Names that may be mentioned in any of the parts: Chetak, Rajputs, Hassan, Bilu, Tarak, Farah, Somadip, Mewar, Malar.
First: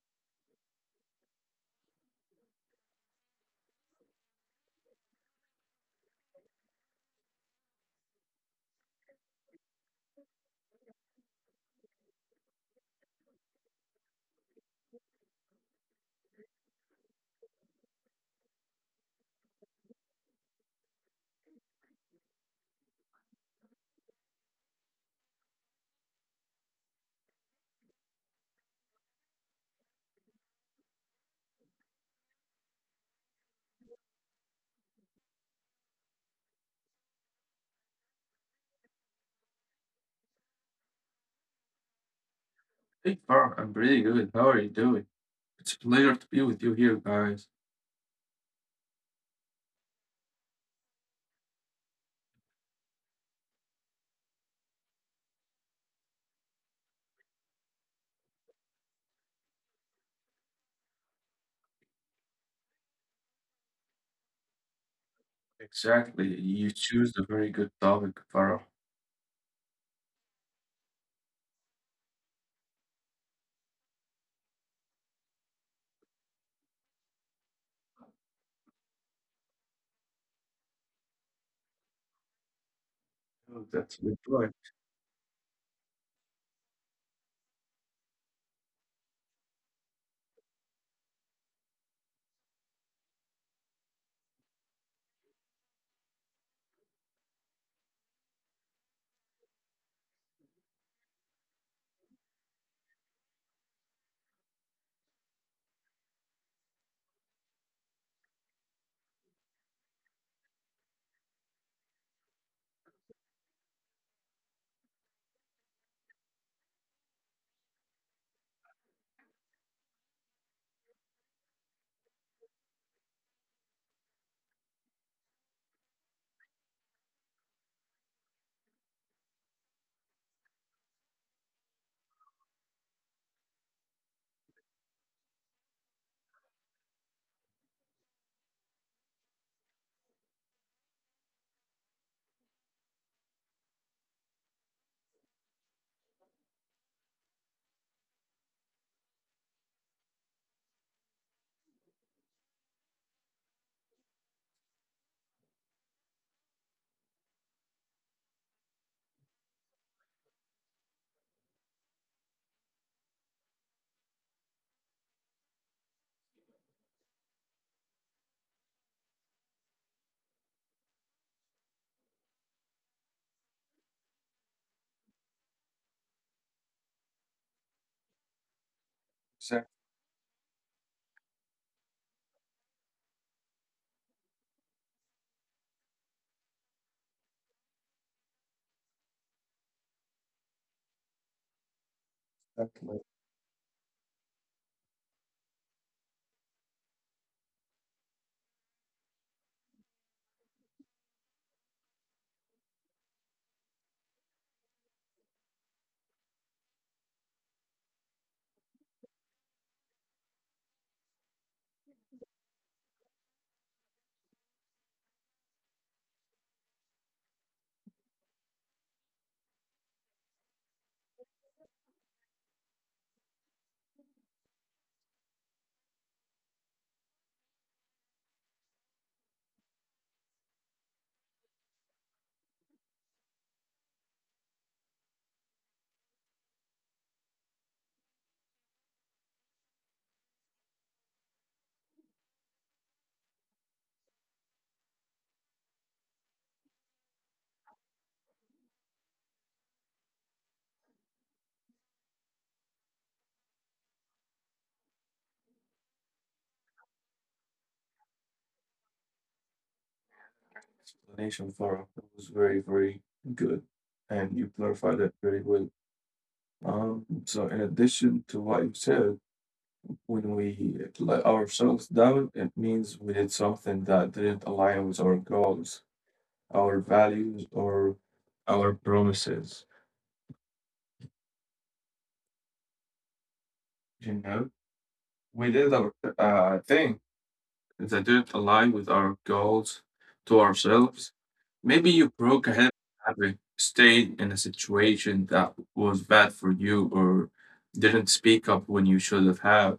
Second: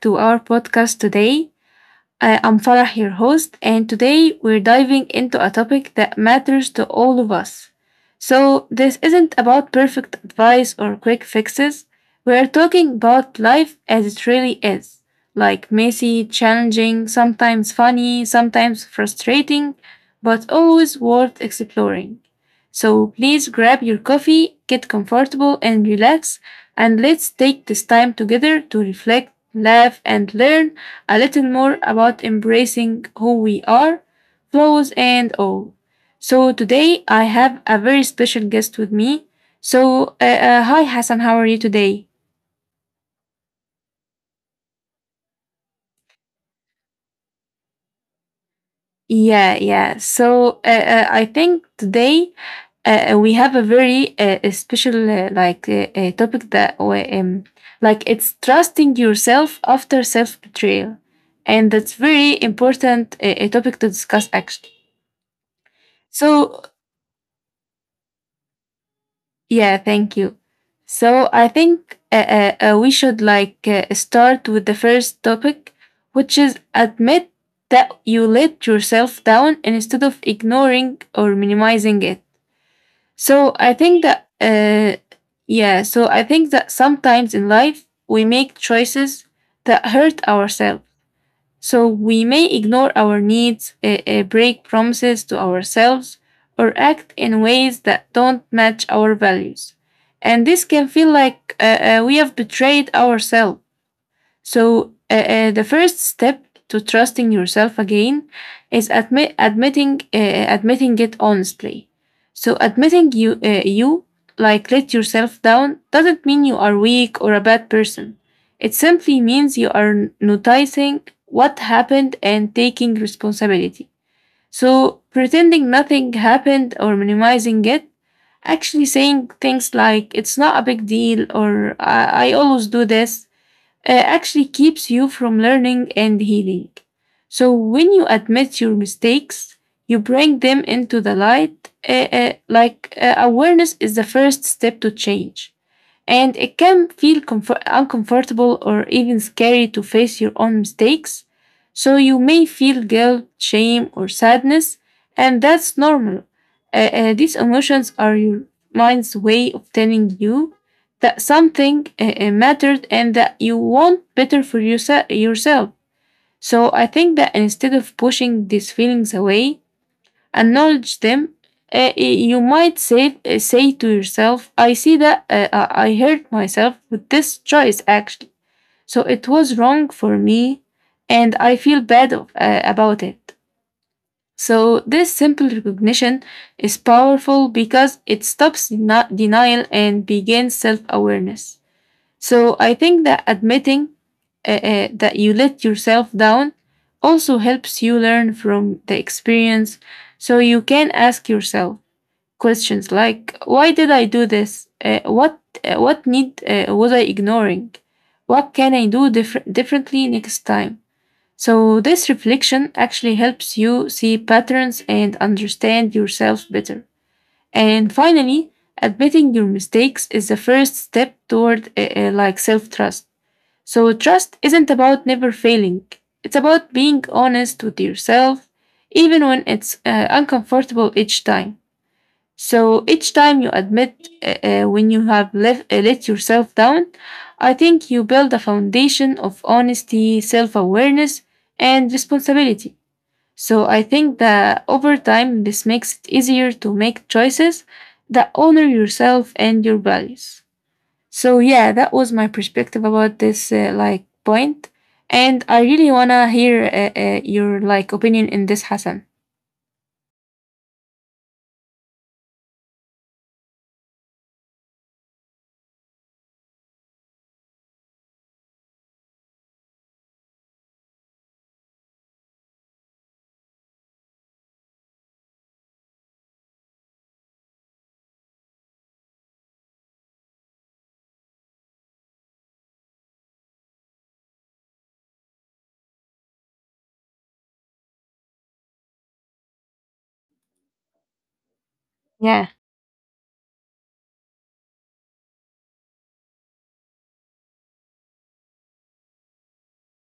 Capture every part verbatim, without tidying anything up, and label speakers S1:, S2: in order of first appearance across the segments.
S1: to our podcast today. Uh, I'm Farah, your host, and today we're diving into a topic that matters to all of us. So, this isn't about perfect advice or quick fixes. We're talking about life as it really is, like messy, challenging, sometimes funny, sometimes frustrating, but always worth exploring. So, please grab your coffee, get comfortable, and relax, and let's take this time together to reflect, laugh, and learn a little more about embracing who we are, flaws and all. So today I have a very special guest with me. So, uh, uh, hi Hassan, how are you today?
S2: Hey, Far, I'm pretty good. How are you doing? It's a pleasure to be with you here, guys.
S1: Yeah, yeah. So uh, uh, I think today uh, uh, we have a very uh, uh, special uh, like uh, uh, topic that we, um, like, it's trusting yourself after self betrayal, and that's very important, uh, a topic to discuss actually.
S2: Exactly. You
S1: So
S2: choose a very good topic, Farah.
S1: yeah, thank you. So I think uh, uh, uh, we should, like, uh, start with the first topic, which is admit that you let yourself down instead of ignoring or minimizing it.
S2: Oh,
S1: So I
S2: that's a good
S1: think that
S2: point.
S1: uh, yeah, so I think that sometimes in life we make choices that hurt ourselves, so we may ignore our needs, uh, uh, break promises to ourselves, or act in ways that don't match our values. And this can feel like uh, uh, we have betrayed ourselves. So, uh, uh, the first step to trusting yourself again is admit admitting uh, uh, admitting it honestly. So, admitting you uh, you, like, let yourself down doesn't mean you are weak or a bad person. It simply means you are noticing what happened and taking responsibility. So, pretending nothing happened or minimizing it, actually saying things like it's not a big deal or I, I always do this, uh, actually keeps you from learning and healing. So when you admit your mistakes, you bring them into the light. Uh, uh, like uh, awareness is the first step to change. And it can feel comfor- uncomfortable or even scary to face your own mistakes. So you may feel guilt, shame, or sadness, and that's normal. Uh, uh, these emotions are your mind's way of telling you that something uh, uh, mattered and that you want better for yourse- yourself. So I think that instead of pushing these feelings away, acknowledge them. Uh, you might say, uh, say to yourself, I see that uh, uh, I hurt myself with this choice, actually. So it
S2: Exactly.
S1: was wrong for me, and I feel bad of- uh, about it. So this simple recognition is powerful because it stops deni- denial and begins self awareness. So
S2: That
S1: I
S2: like,
S1: think that admitting uh, uh, that you let yourself down also helps you learn from the experience. So you can ask yourself questions like, "Why did I do this? Uh, what uh, what need uh, was I ignoring? What can I do different differently next time?" So this reflection actually helps you see patterns and understand yourself better. And finally, admitting your mistakes is the first step toward uh, uh, like self trust, so trust isn't about never failing. It's about being honest with yourself, even when it's uh, uncomfortable each time. So each time you admit uh, uh, when you have left, uh, let yourself down, I think you build a foundation of honesty, self awareness, and responsibility. So I think that over time, this makes it easier to make choices that honor yourself and your values. So yeah, that was my perspective about this, uh, like, point, and I really wanna hear uh, uh, your, like, opinion in this, Hassan.
S2: Explanation, Farah. It was very, very good. And you clarified that very well. Um, so in addition to what you said, when we let ourselves down, it means we did something that didn't align with our goals, our values, or our promises. You know, we did a uh, thing that didn't align with our goals to ourselves. Maybe you broke
S1: Yeah,
S2: a habit, habit, stayed in a situation that was bad for you, or didn't speak up when you should have. Have.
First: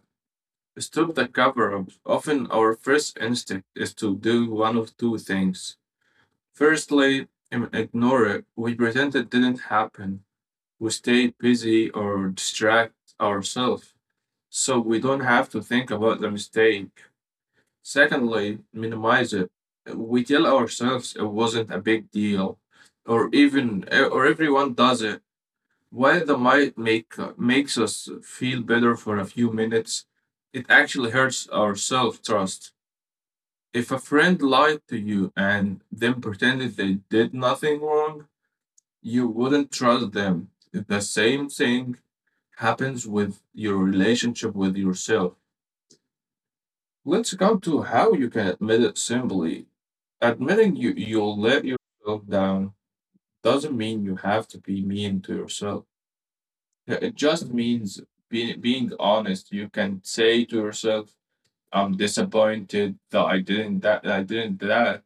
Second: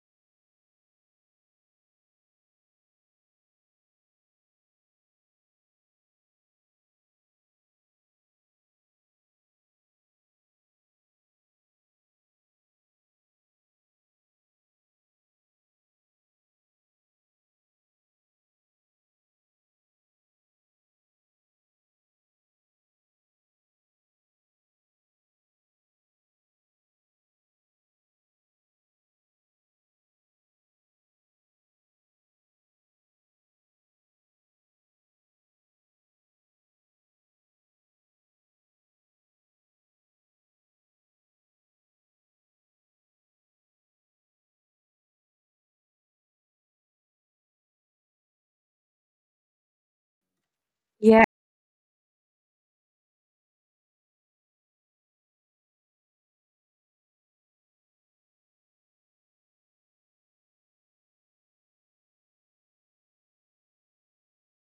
S2: Stop the cover up. Often, our first instinct is to do one of two things. Firstly, im- ignore it. We pretend it didn't happen. We stay busy or distract ourselves so we don't have to think about the mistake. Secondly, minimize it. We tell ourselves it wasn't a big deal, or even or everyone does it. While the might make makes us feel better for a few minutes, it actually hurts our self trust. If a friend lied to you and then pretended they did nothing wrong, you wouldn't trust them. The same thing happens with your relationship with yourself. Let's come to how you can admit it simply. Admitting you you'll
S1: yeah,
S2: let yourself down doesn't mean you have to be mean to yourself. Yeah, it just means being being honest. You can say to yourself, "I'm disappointed that I didn't that I didn't that.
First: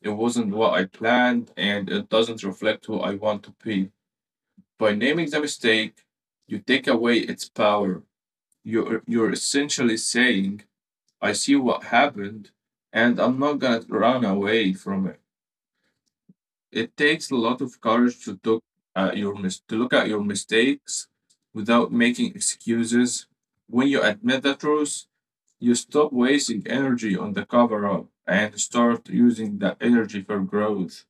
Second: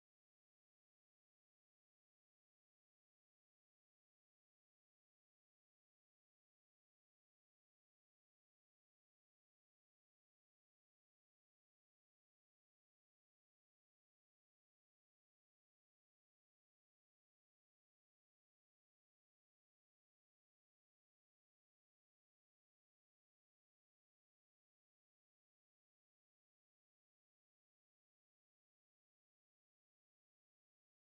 S2: It wasn't what I planned, and it doesn't reflect who I want to be." By naming the mistake, you take away its power. You're you're essentially saying, "I see what happened, and I'm not gonna run away from it." It takes a lot of courage to look at your mis- to look at your mistakes without making excuses. When you admit the truth, you stop wasting energy on the cover up and start using that energy for growth.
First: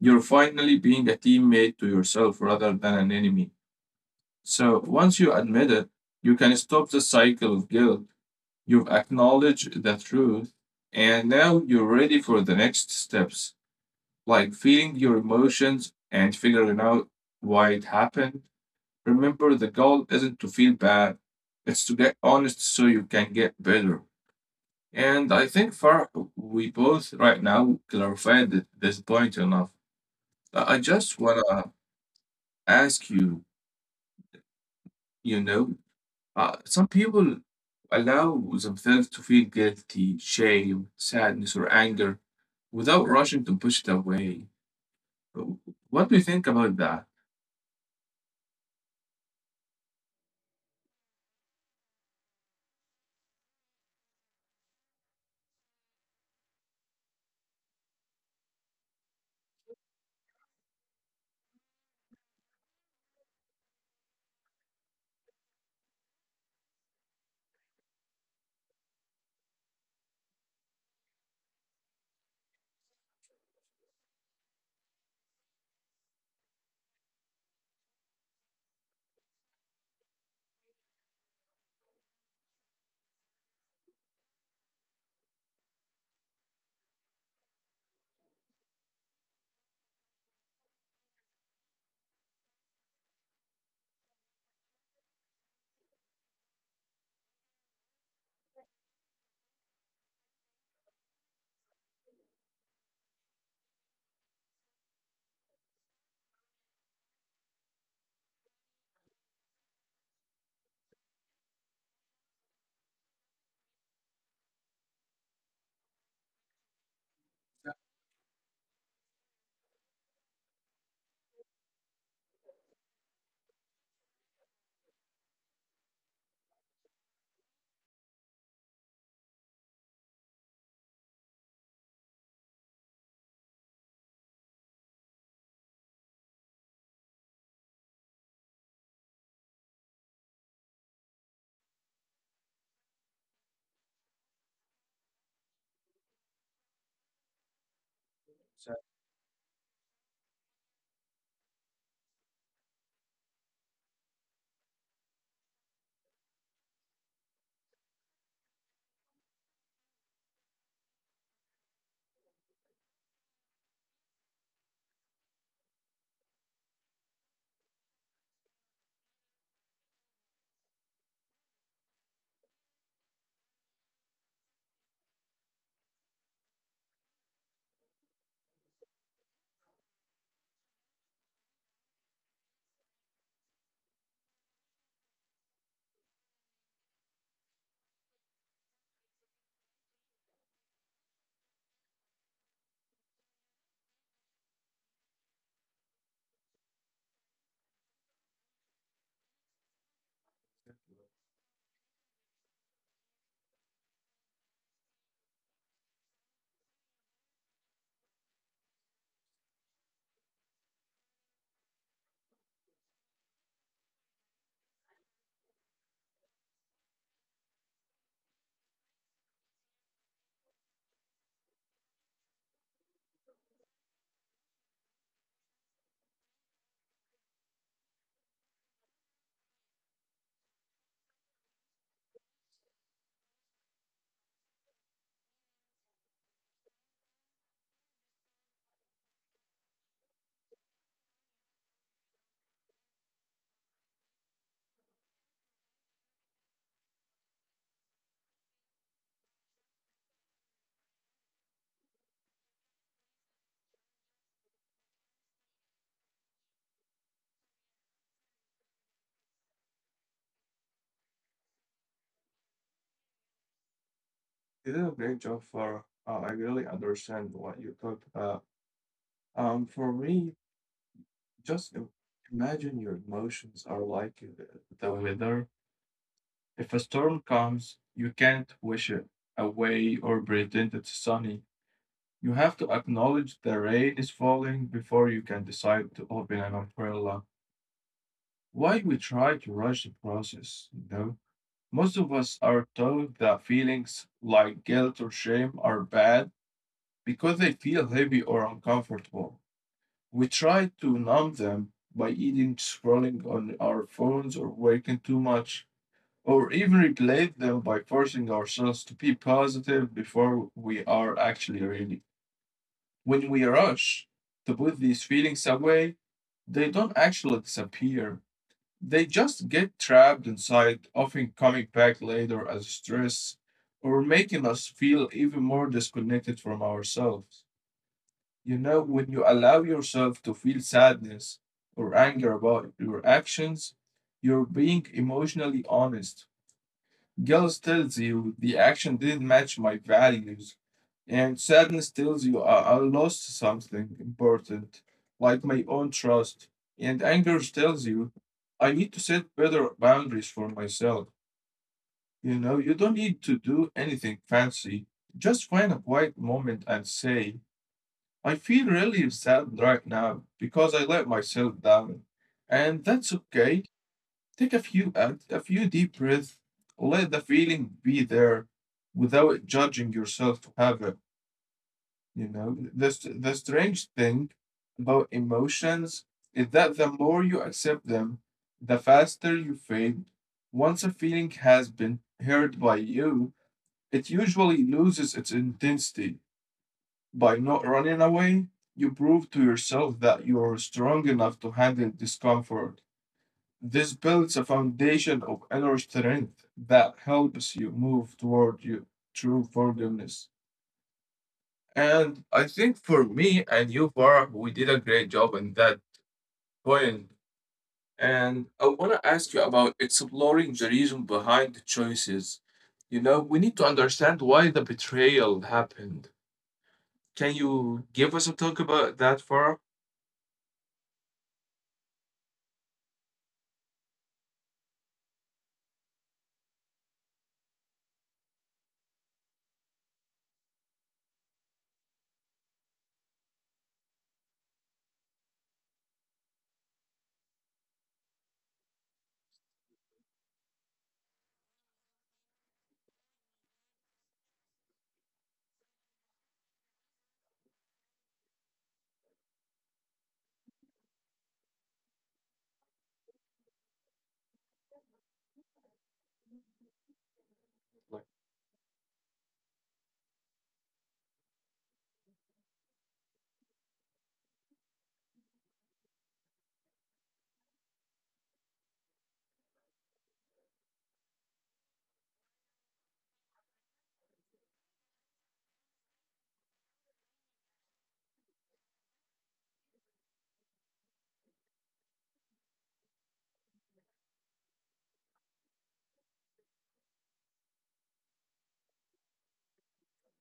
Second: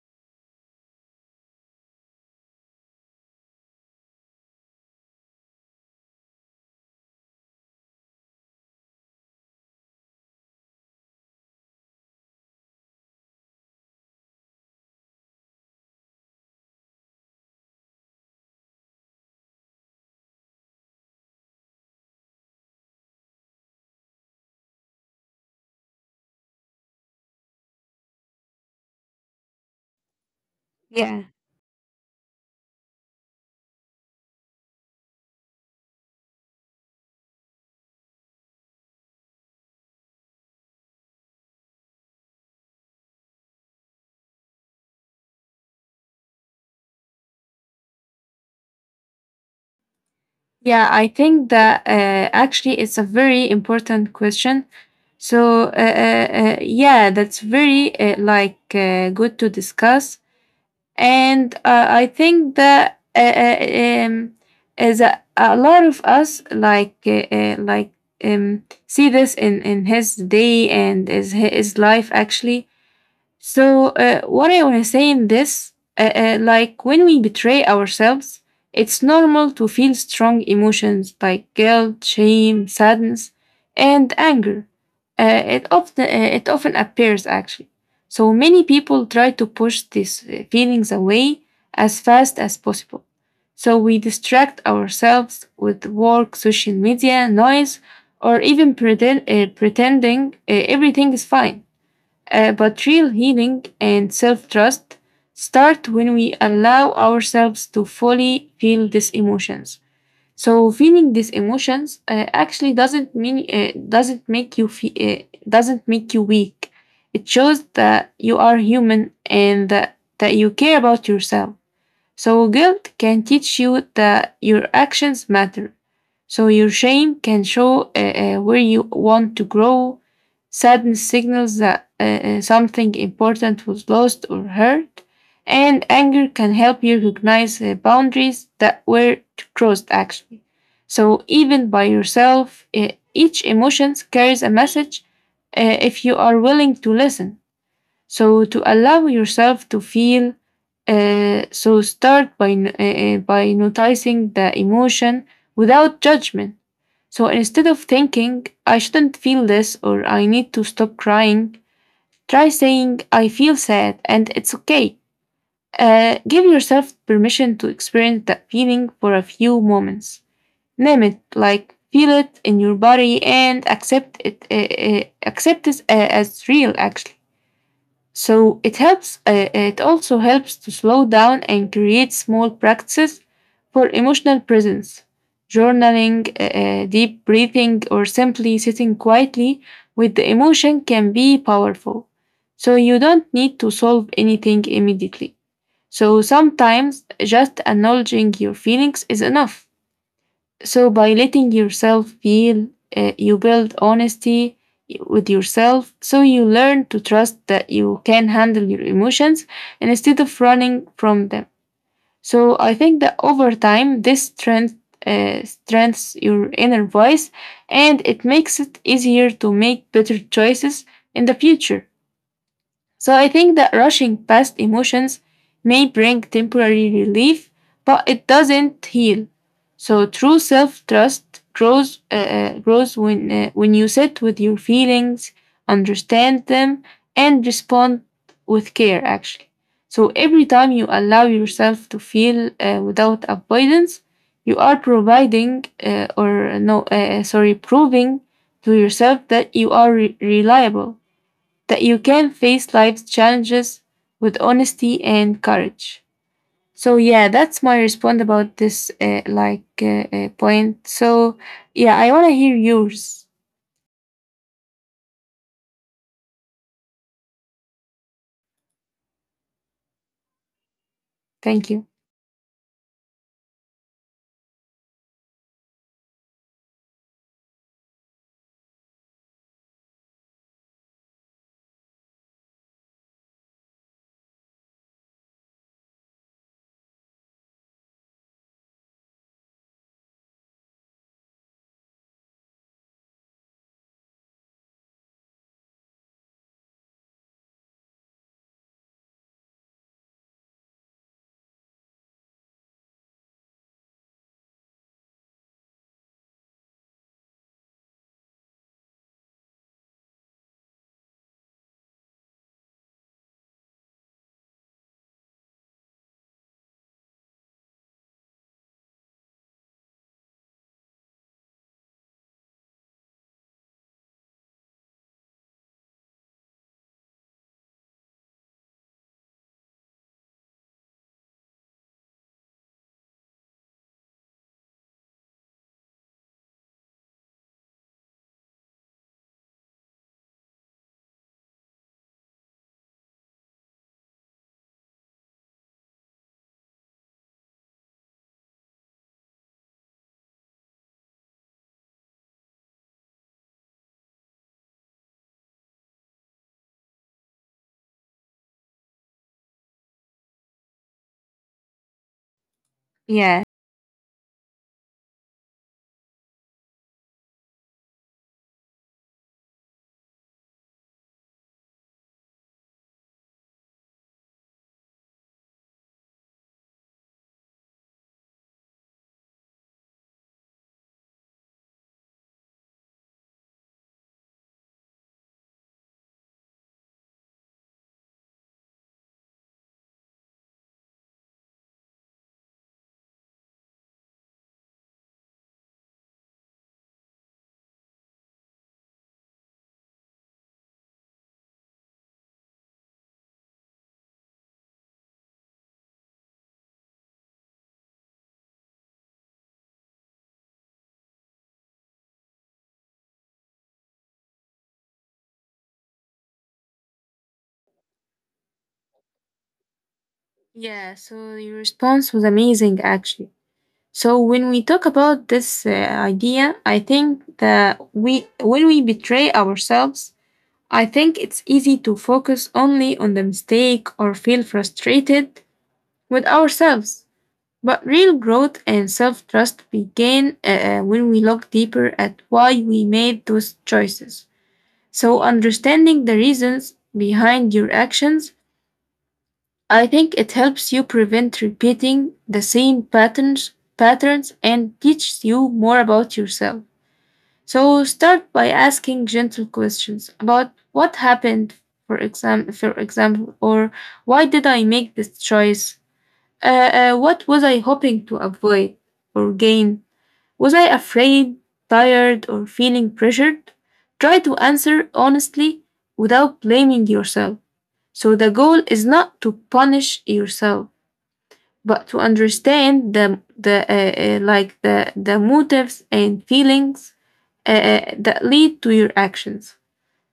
S2: You're finally being a teammate to yourself rather than an enemy. So once you admit it, you can stop the cycle of guilt. You've acknowledged the truth, and now you're ready for the next steps, like feeling your emotions and figuring out why it happened. Remember, the goal isn't to feel bad, it's to get honest so you can get better. And I think, Far, we both right now clarified th- this point enough. I I just
S1: yeah.
S2: wanna ask you, you know, uh, some people allow themselves to feel guilty, shame, sadness, or anger without rushing to push it away. What do you think about that?
S1: Yeah, I think that uh, actually it's a very important question. So uh, uh, uh, yeah, that's very uh, like uh, good to discuss, and uh, I think that uh, uh, um, is a, a lot of us like uh, uh, like um, see this in in his day and is his life actually. So, uh, what I want to say in this, uh, uh, like, when we betray ourselves, it's normal to feel strong emotions like guilt, shame, sadness, and anger. Uh, it often uh, it often appears actually. So many people try to push these uh, feelings away as fast as possible. So we distract ourselves with work, social media, noise, or even pretend, uh, pretending uh, everything is fine. Uh, but real healing and self trust start when we allow ourselves to fully feel these emotions. So feeling these emotions uh, actually doesn't mean uh, doesn't make you feel uh, doesn't make you weak. It shows that you are human and that, that you care about yourself. So guilt can teach you that your actions matter. So your shame can show uh, uh, where you want to grow. Sadness signals that uh, uh, something important was lost or hurt. And anger can help you recognize uh, boundaries that were crossed actually. So even by yourself, uh, each emotion carries a message uh, if you are willing to listen. So to
S2: So
S1: allow yourself to feel, uh, so start by n- uh, uh, by noticing the emotion without judgment. So instead of thinking I shouldn't feel this or I need to stop crying, try saying I feel sad and it's okay. Uh, give yourself permission to experience that feeling for a few moments. Name it, like feel it in your body and accept it, uh, uh, accept it uh, as real actually. So it helps, uh, it also helps to slow down and create small practices for emotional presence. Journaling, uh, uh, deep breathing, or simply sitting quietly with the emotion can be powerful. So you don't need to solve anything immediately. So sometimes just acknowledging your feelings is enough. So, by letting yourself feel, uh, you build honesty with yourself. So, you learn to trust that you can handle your emotions instead of running from them. So, I think that over time, this strength, uh, strengthens your inner voice and it makes it easier to make better choices in the future. So I think that rushing past emotions may bring temporary relief, but it doesn't heal. So true self-trust grows uh, uh, grows when uh, when you sit with your feelings, understand them, and respond with care. Actually, so every time you allow yourself to feel uh, without avoidance, you are providing uh, or no, uh, sorry, proving to yourself that you are re- reliable, that you can face life's challenges with honesty and courage. So yeah, that's my response about this, uh, like uh, uh, point. So yeah, I want to hear yours.
S2: you did a great job for uh, I really understand what you talked about. Um, for me, just
S1: Thank
S2: im-
S1: you.
S2: imagine your emotions are like the, the weather. If a storm comes, you can't wish it away or pretend it's sunny. You have to acknowledge the rain is falling before you can decide to open an umbrella. Why we try to rush the process, you know? Most of us are told that feelings like guilt or shame are bad because they feel heavy or uncomfortable. We try to numb them by eating, scrolling on our phones, or working too much, or even replace them by forcing ourselves to be positive before we are actually ready. When we rush to put these feelings away, they don't actually disappear. They just get trapped inside, often coming back later as stress or making us feel even more disconnected from ourselves. You know, when you allow yourself to feel sadness or anger about your actions, you're being emotionally honest. Guilt tells you the action didn't match my values, and sadness tells you I, I lost something important, like my own trust. And anger tells you I need to set better boundaries for myself. You know, you don't need to do anything fancy. Just find a quiet moment and say, I feel really sad right now because I let myself down. And that's
S1: Yeah.
S2: okay. Take a few out, a few deep breaths, let the feeling be there without judging yourself to have it. You know, the, the strange thing about emotions is that the more you accept them, the faster you fade. Once a feeling has been heard by you, it usually loses its intensity. By not running away, you prove to yourself that you are strong enough to handle discomfort. This builds a foundation of inner strength that helps you move toward your true forgiveness. And I think for me and you, Farah, we did a great job in that point. And I want to ask you about exploring the reason behind the choices. You know, we need to understand why the betrayal happened. Can you give us a talk about that, Farah?
S1: Yeah, so your response was amazing actually. So when we talk about this, uh, idea, I think that we when we betray ourselves, I think it's easy to focus only on the mistake or feel frustrated with ourselves. But real growth and self trust begin uh, uh, when we look deeper at why we made those choices. So, understanding the reasons behind your actions, I think it helps you prevent repeating the same patterns, patterns and teaches you more about yourself. So, start by asking gentle questions about what happened, for, exam- for example, or why did I make this choice? Uh, uh, what was I hoping to avoid or gain? Was I afraid, tired, or feeling pressured? Try to answer honestly without blaming yourself. So, the goal is not to punish yourself, but to understand the, the uh, uh, like the, the motives and feelings uh, uh, that lead to your actions.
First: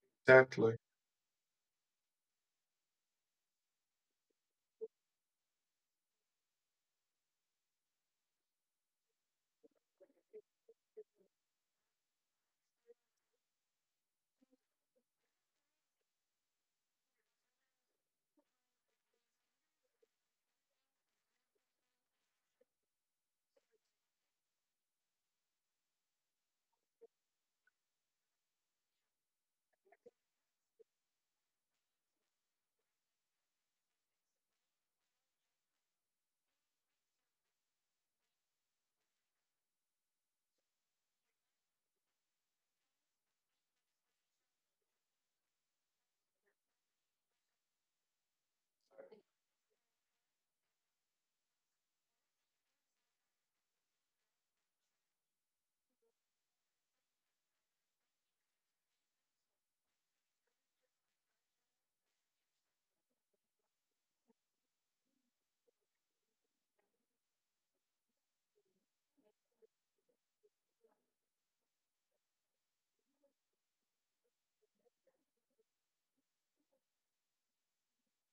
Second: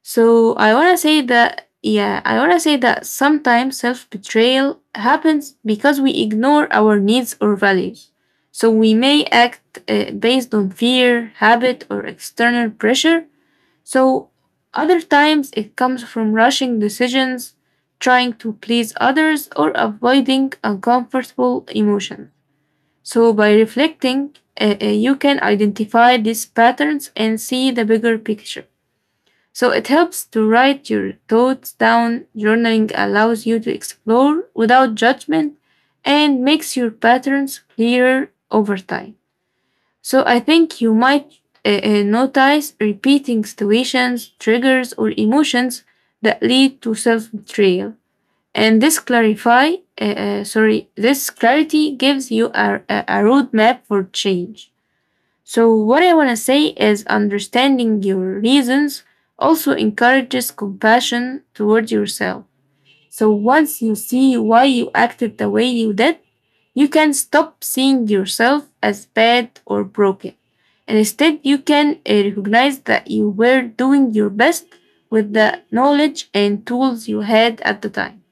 S1: So I
S2: Exactly.
S1: wanna say that yeah, I wanna say that sometimes self betrayal happens because we ignore our needs or values. So we may act uh, based on fear, habit, or external pressure. So other times it comes from rushing decisions, trying to please others, or avoiding uncomfortable emotions. So by reflecting, uh, uh, you can identify these patterns and see the bigger picture. So it helps to write your thoughts down. Journaling allows you to explore without judgment and makes your patterns clearer over time. So I think you might uh, uh, notice repeating situations, triggers, or emotions that lead to self betrayal. And this clarify, uh, uh, sorry, this clarity gives you a, a a roadmap for change. So, what I want to say is understanding your reasons also encourages compassion towards yourself. So, once you see why you acted the way you did, you can stop seeing yourself as bad or broken. And instead, you can uh, recognize that you were doing your best with the knowledge and tools you had at the time.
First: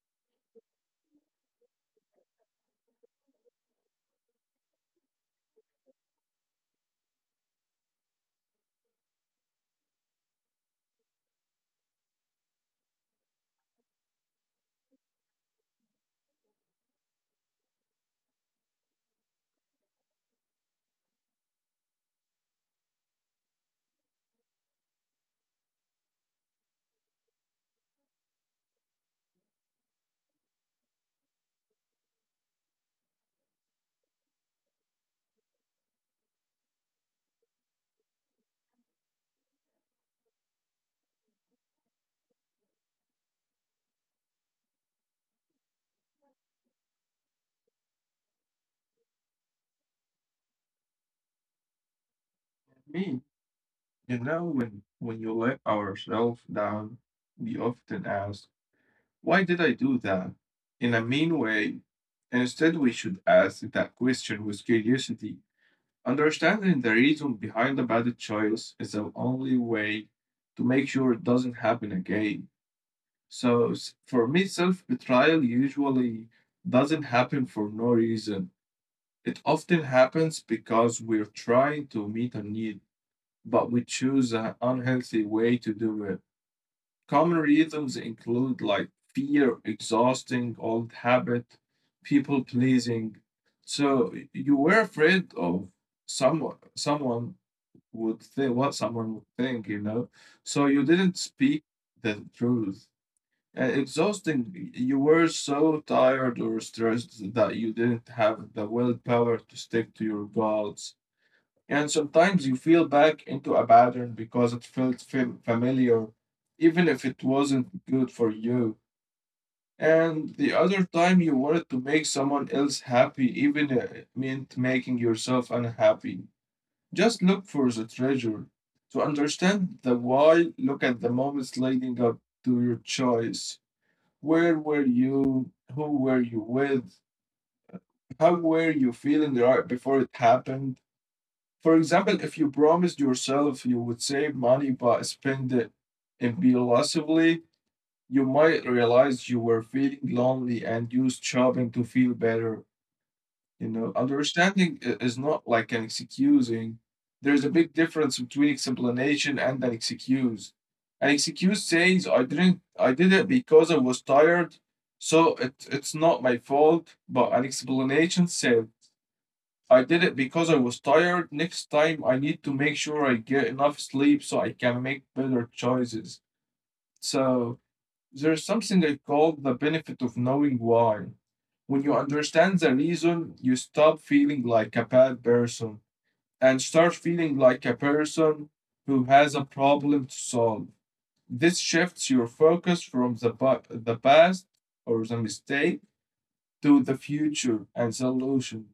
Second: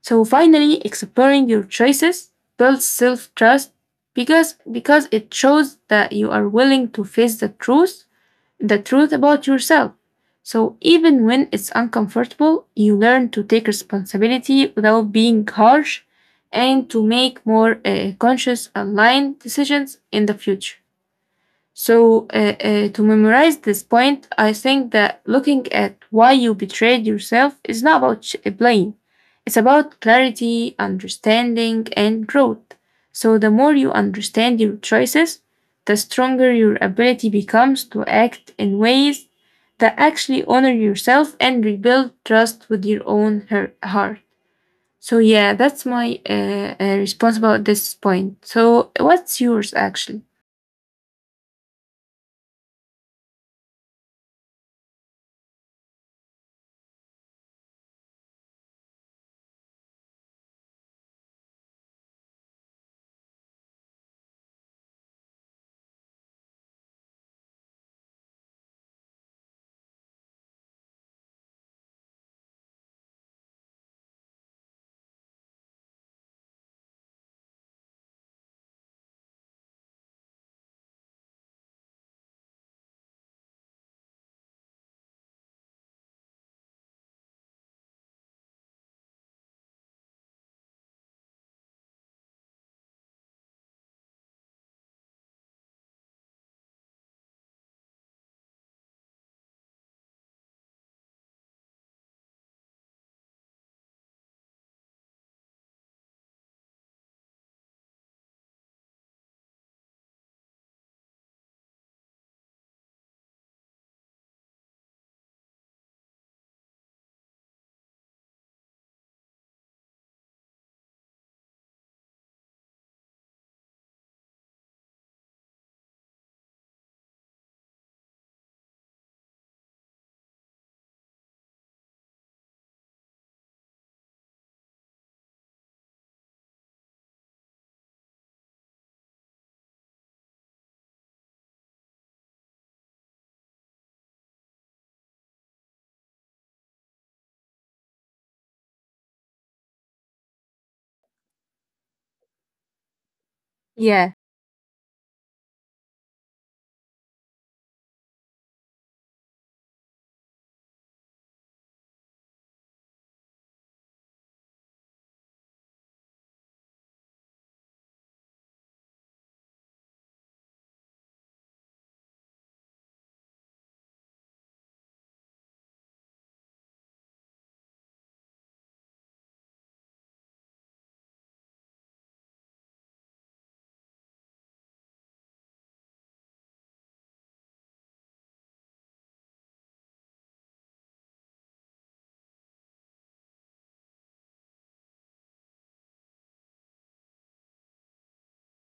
S1: So finally, exploring your choices builds self trust because because it shows that you are willing to face the truth the truth about yourself. So even when it's uncomfortable, you learn to take responsibility without being harsh and to make more uh, conscious aligned decisions in the future. So, uh, uh, to memorize this point, I think that looking at why you betrayed yourself is not about sh- blame. It's about clarity, understanding, and growth. So, the more you understand your choices, the stronger your ability becomes to act in ways that actually honor yourself and rebuild trust with your own her- heart. So, yeah, that's my uh, uh, response about this point. So, what's yours actually?
S2: Me, you know, when when you let ourselves down, we often ask, why did I do that? In a mean way. Instead, we should ask that question with curiosity. Understanding the reason behind a bad choice is the only way to make sure it doesn't happen again. So, s- for me, self betrayal usually doesn't happen for no reason. It often happens because we're trying to meet a need, but we choose an unhealthy way to do it. Common reasons include like fear, exhausting old habit, people pleasing. So you were afraid of someone someone would think, what someone would think, you know. So you didn't speak the truth. Uh, exhausting. You were so tired or stressed that you didn't have the willpower to stick to your goals, and sometimes you feel back into a pattern because it felt fam- familiar, even if it wasn't good for you. And the other time you wanted to make someone else happy, even if it meant making yourself unhappy. Just look for the treasure. To understand the why, look at the moments leading up to your choice. Where were you? Who were you with? How were you feeling right before it happened? For example, if you promised yourself you would save money but spend it impulsively, you might realize you were feeling lonely and used shopping to feel better. You know,
S1: Yeah.
S2: understanding i- is not like an excusing. There's a big difference between explanation and an excuse. An excuse says I didn't I did it because I was tired, so it, it's not my fault, but an explanation says I did it because I was tired. Next time, I need to make sure I get enough sleep so I can make better choices. So, there's something I call the benefit of knowing why. When you understand the reason, you stop feeling like a bad person and start feeling like a person who has a problem to solve. This shifts your focus from the, pa- the past or the mistake to the future and solution.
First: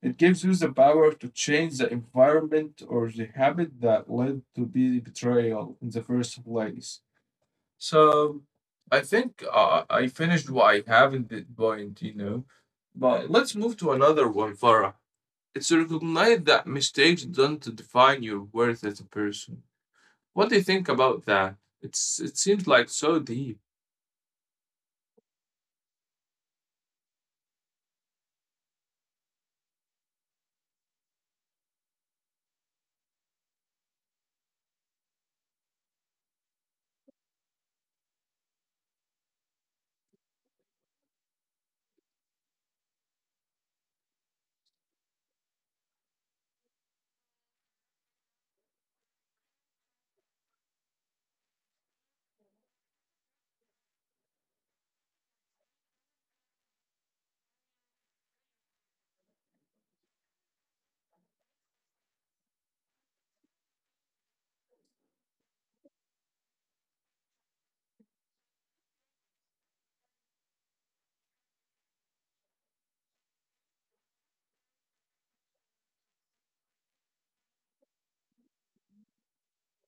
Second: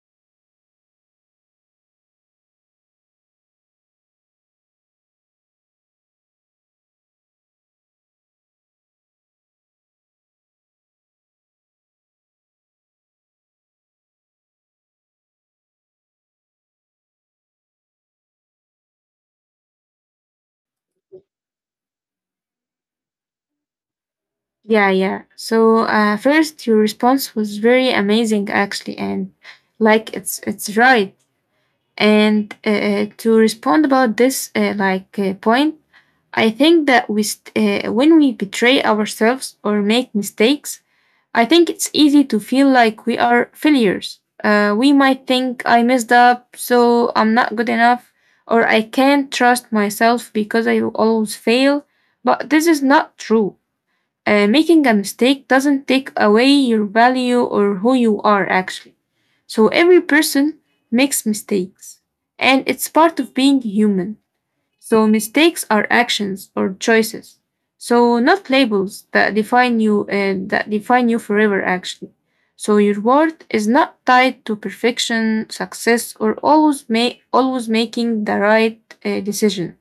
S2: It gives you the power to change the environment or the habit that led to the betrayal in the first place. So I think uh, I finished what I have in this point, you know. But let's move to another one, Farah. It's to recognize that mistakes don't define your worth as a person. What do you think about that? It's it seems like so deep.
S1: Yeah, yeah. So uh, first, your response was very amazing, actually, and like it's it's right. And uh, uh, to respond about this uh, like uh, point, I think that we st- uh, when we betray ourselves or make mistakes, I think it's easy to feel like we are failures. Uh, we might think I messed up, so I'm not good enough, or I can't trust myself because I always fail. But this is not true. Uh, making a mistake doesn't take away your value or who you are actually. So every person makes mistakes and it's part of being human. So mistakes are actions or choices. So not labels that define you and that define you forever actually. So your worth is not tied to perfection, success, or always ma- always making the right uh, decision.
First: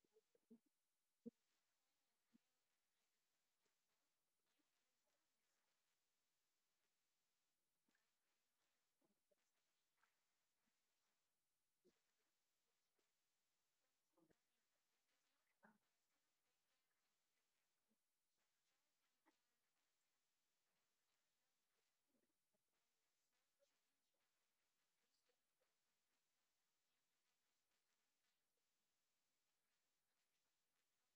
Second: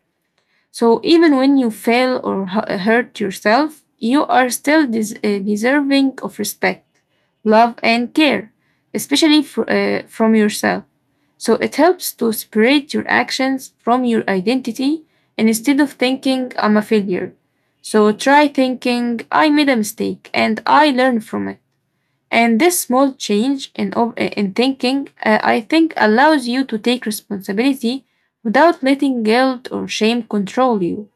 S1: So even when you fail or hu- hurt yourself, you are still des- uh, deserving of respect, love, and care, especially fr- uh, from yourself. So it helps to separate your actions from your identity, and instead of thinking I'm a failure, so try thinking I made a mistake and I learned from it. And this small change in, ob- in thinking, uh, I think, allows you to take responsibility without letting guilt or shame control you.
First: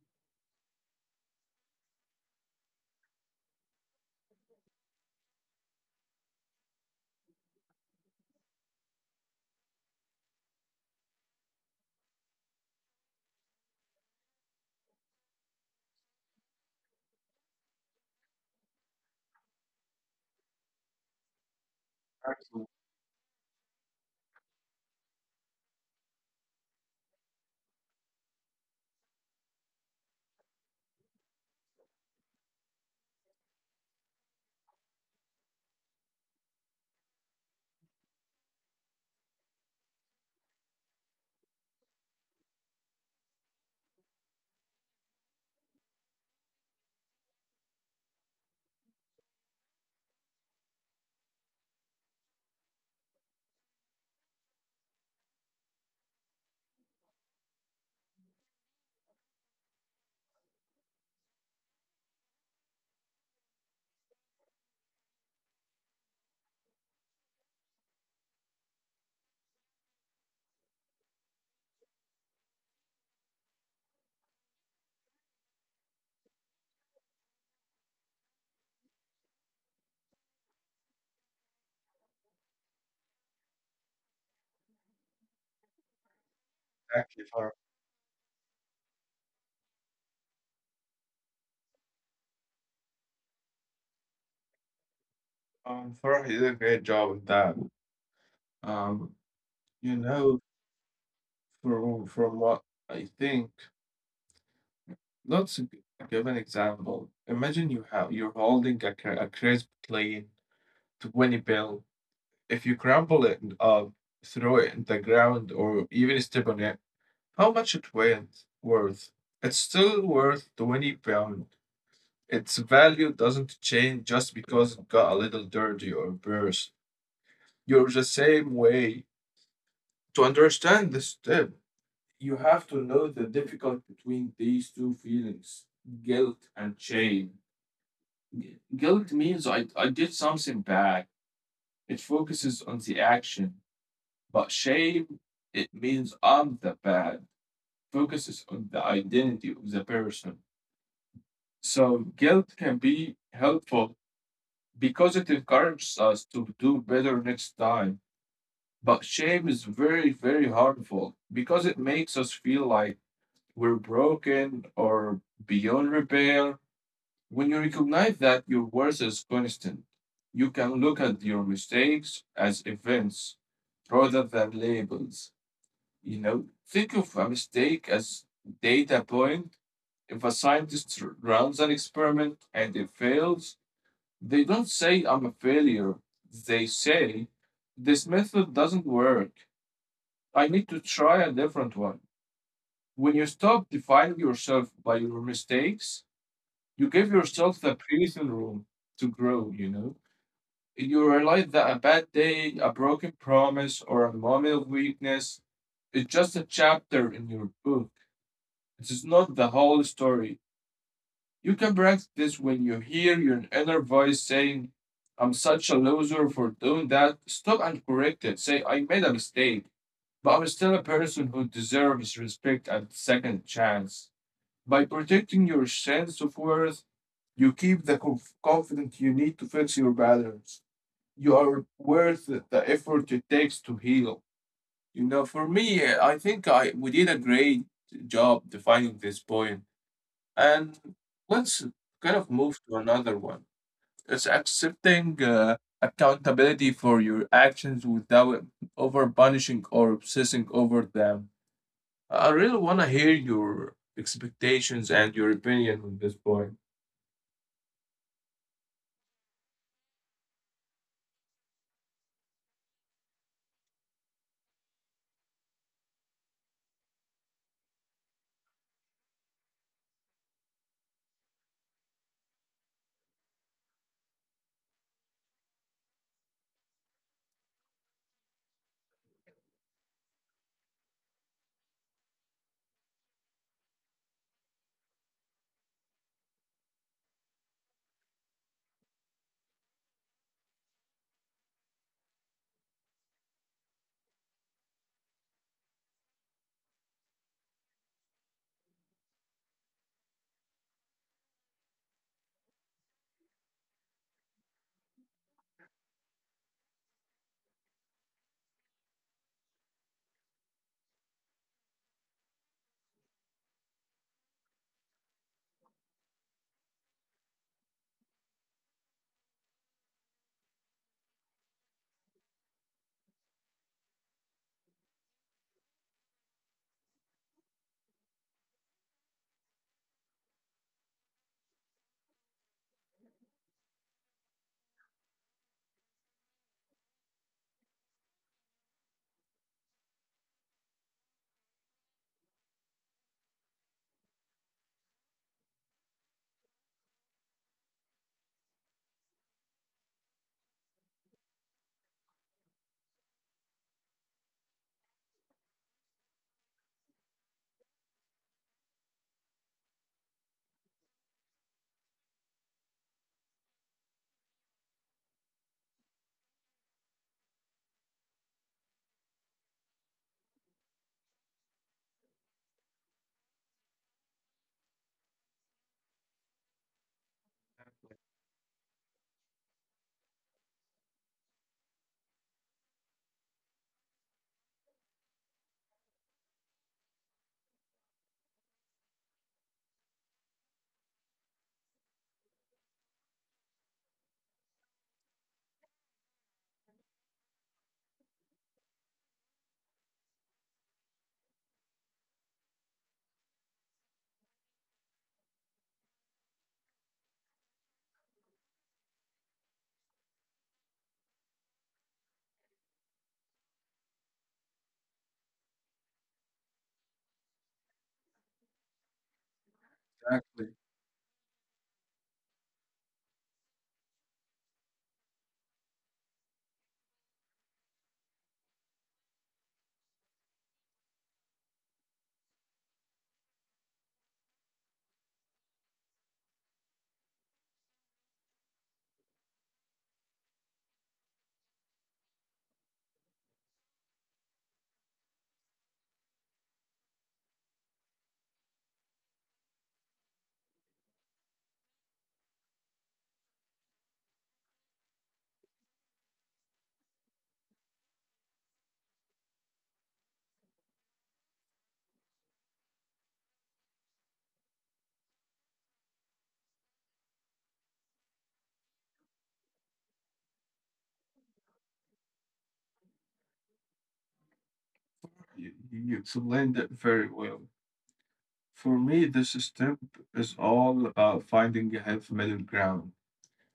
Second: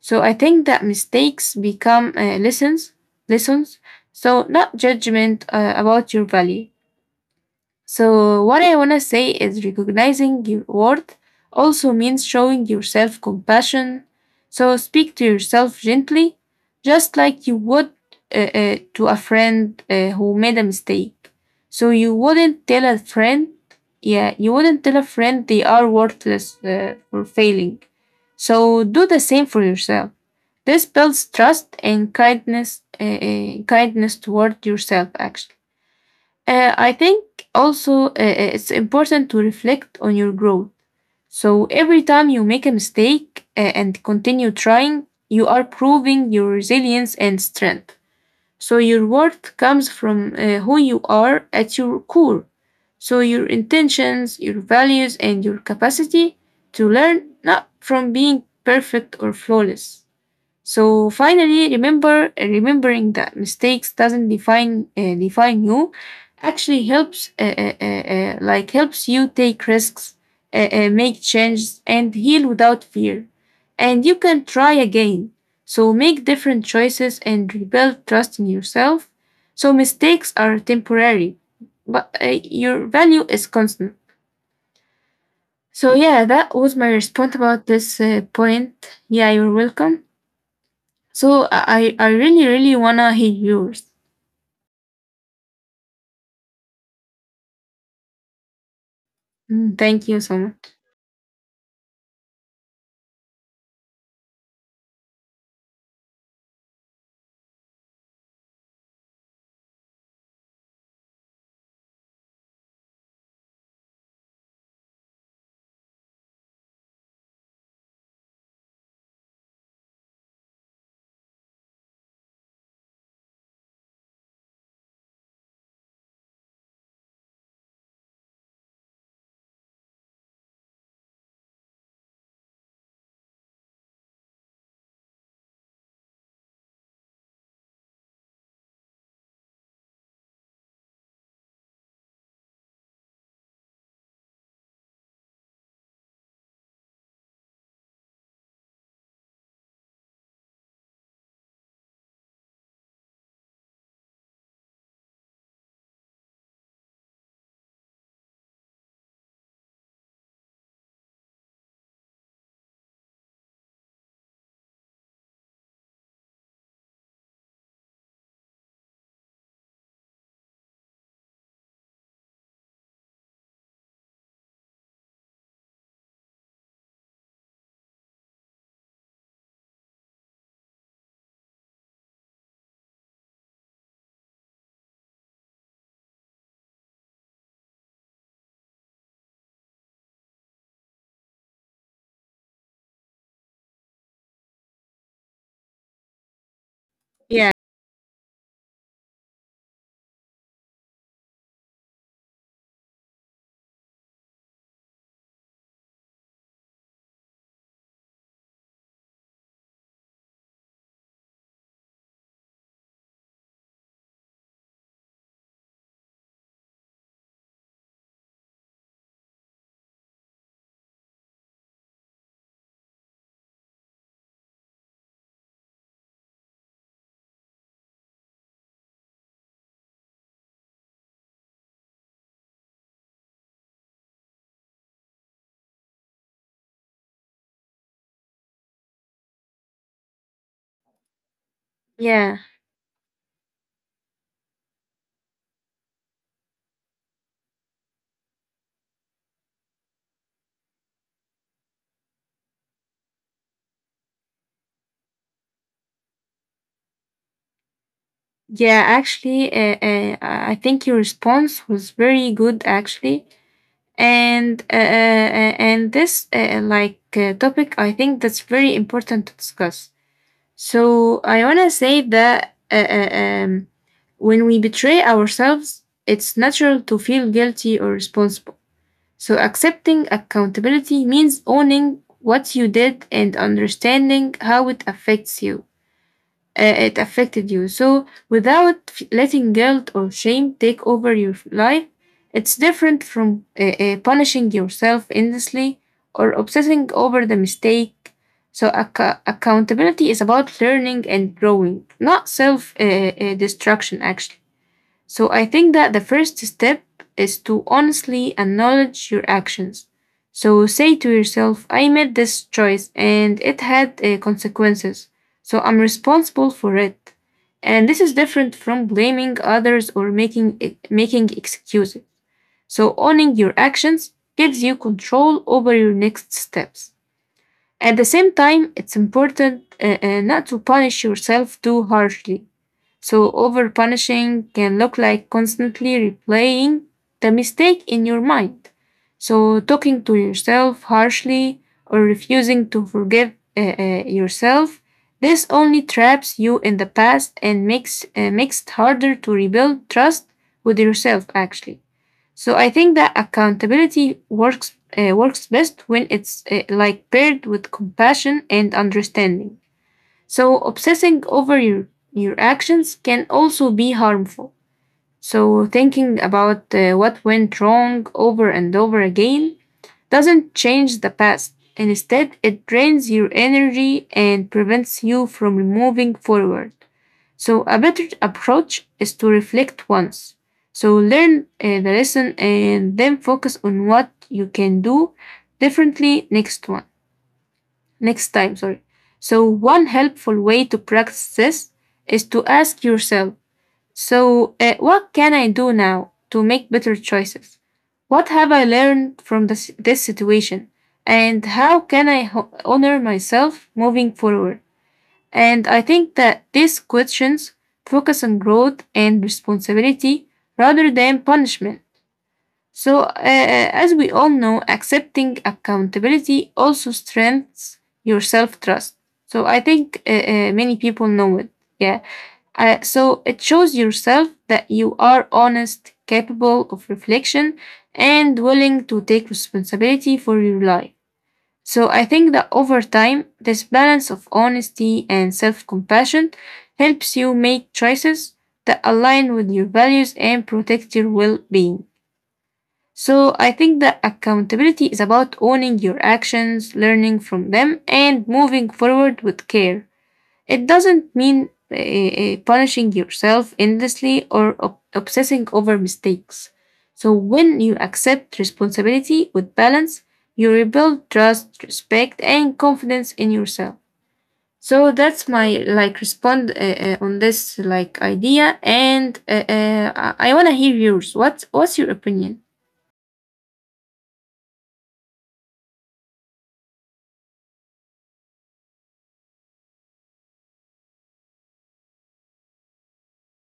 S1: So I think that mistakes become uh, lessons, lessons. So not judgment uh, about your value. So, what I want to say is recognizing your worth also means showing yourself compassion. So, speak to yourself gently, just like you would uh, uh, to a friend uh, who made a mistake. So, you wouldn't tell a friend, yeah, you wouldn't tell a friend they are worthless uh, for failing. So, do the same for yourself. This builds trust and kindness, uh, uh, kindness toward yourself, actually. Uh, I think also uh, uh, it's important to reflect on your growth. So every time you make a mistake uh, and continue trying, you are proving your resilience and strength. So your worth comes from uh, who you are at your core. So your intentions, your values, and your capacity to learn, not from being perfect or flawless. So finally, remember remembering that mistakes doesn't define uh, define you actually helps uh, uh, uh, uh, like helps you take risks, uh, uh, make changes, and heal without fear. And you can try again. So make different choices and rebuild trust in yourself. So mistakes are temporary, but uh, your value is constant. So yeah, that was my
S2: Thank
S1: response
S2: Farah.
S1: about this uh, point. Yeah, you're welcome. So I I I really really wanna hear yours.
S2: Um, Farah, you did a great job with that. Um,
S1: Mm,
S2: you
S1: thank you
S2: know,
S1: so much.
S2: from from what I think, let's g- give an example. Imagine you have you're holding a, cr- a crisp, clean twenty bill. If you crumble it up, throw it in the ground, or even step on it, how much it weighs worth? It's still worth twenty pound. Its value doesn't change just because it got a little dirty or burst. You're the same way. To understand this step, you have to know the difficulty between these two feelings, guilt and shame. Gu- Guilt means I, I did something bad. It focuses on the action. But shame, it means I'm the bad. Focuses on the identity of the person. So guilt can be helpful because it encourages us to do better next time. But shame is very, very harmful because it makes us feel like we're broken or beyond repair. When you recognize that your worth is constant, you can look at your mistakes as events rather than labels. You know, think of a mistake as data point. If a scientist runs an experiment and it fails, they don't say I'm a failure. They say this method doesn't work. I need to try a different one. When you stop defining yourself by your mistakes, you give
S1: Yeah,
S2: yourself the breathing room to grow, you know? You realize that a bad day, a broken promise, or a moment of weakness, it's just a chapter in your book. It is not the whole story. You can practice this when you hear your inner voice saying, I'm such a loser for doing that. Stop and correct it. Say, I made a mistake, but I'm still a person who deserves respect and second chance. By protecting your sense of worth, you keep the conf- confidence you need to fix your patterns. You are worth the effort it takes to heal. You know, for me, I think I we did a great job defining this point. And let's kind of
S1: yeah,
S2: move to another one. It's accepting uh, accountability for your actions without over punishing or obsessing over them. I really want to hear your expectations and your opinion on this point.
S1: yeah. Actually, uh, uh, I I think your response was very good. Actually, and uh, uh, uh, and this uh, like uh, topic, I think that's very important to discuss. So I wanna say that uh, uh, um, when we betray ourselves, it's natural to feel guilty or responsible. So, accepting accountability means owning what you did and understanding how it affects you. Uh, it affected you. So, without f- letting guilt or shame take over your f- life, it's different from uh, uh, punishing yourself endlessly or obsessing over the mistake. So, acc- accountability is about learning and growing, not self uh, uh, destruction, actually. So I think that the first step is to honestly acknowledge your actions. So say to yourself, I made this choice and it had uh, consequences. So I'm responsible for it. And this is different from blaming others or making e, making excuses. So owning your actions gives you control over your next steps. At the same time, it's important uh, uh, not to punish yourself too harshly. So, over punishing can look like constantly replaying the mistake in your mind. So, talking to yourself harshly or refusing to forgive uh, uh, yourself. This only traps you in the past and makes, uh, makes it harder to rebuild trust with yourself, actually. So, I think that accountability works, uh, works best when it's uh, like paired with compassion and understanding. So, obsessing over your, your actions can also be harmful. So, thinking about uh, what went wrong over and over again doesn't change the past. Instead, it drains your energy and prevents you from moving forward. So, a better approach is to reflect once. So, learn uh, the lesson and then focus on what you can do differently next one next time, sorry. So, one helpful way to practice this is to ask yourself. So, uh, what can I do now to make better choices? What have I learned from this, this situation? And how can I ho- honor myself moving forward? And I think that these questions focus on growth and responsibility rather than punishment. So, uh, as we all know, accepting accountability also strengthens your self trust. So, I think uh, uh,
S2: Exactly.
S1: many people know it. Yeah. Uh, so, it shows yourself that you are honest, capable of reflection, and willing to take responsibility for your life. So, I think that over time, this balance of honesty and self compassion helps you make choices that align with your values and protect your well being. So I think that accountability is about owning your actions, learning from them, and moving forward with care. It doesn't mean uh, uh, punishing yourself endlessly or ob- obsessing over mistakes. So when you accept responsibility with balance, you rebuild trust, respect, and confidence in yourself. So that's my like respond uh, uh, on this like idea, and uh, uh, I, wanna hear yours. What's what's your opinion?
S2: You, you explained it very well. For me, this step is all about finding a healthy middle ground.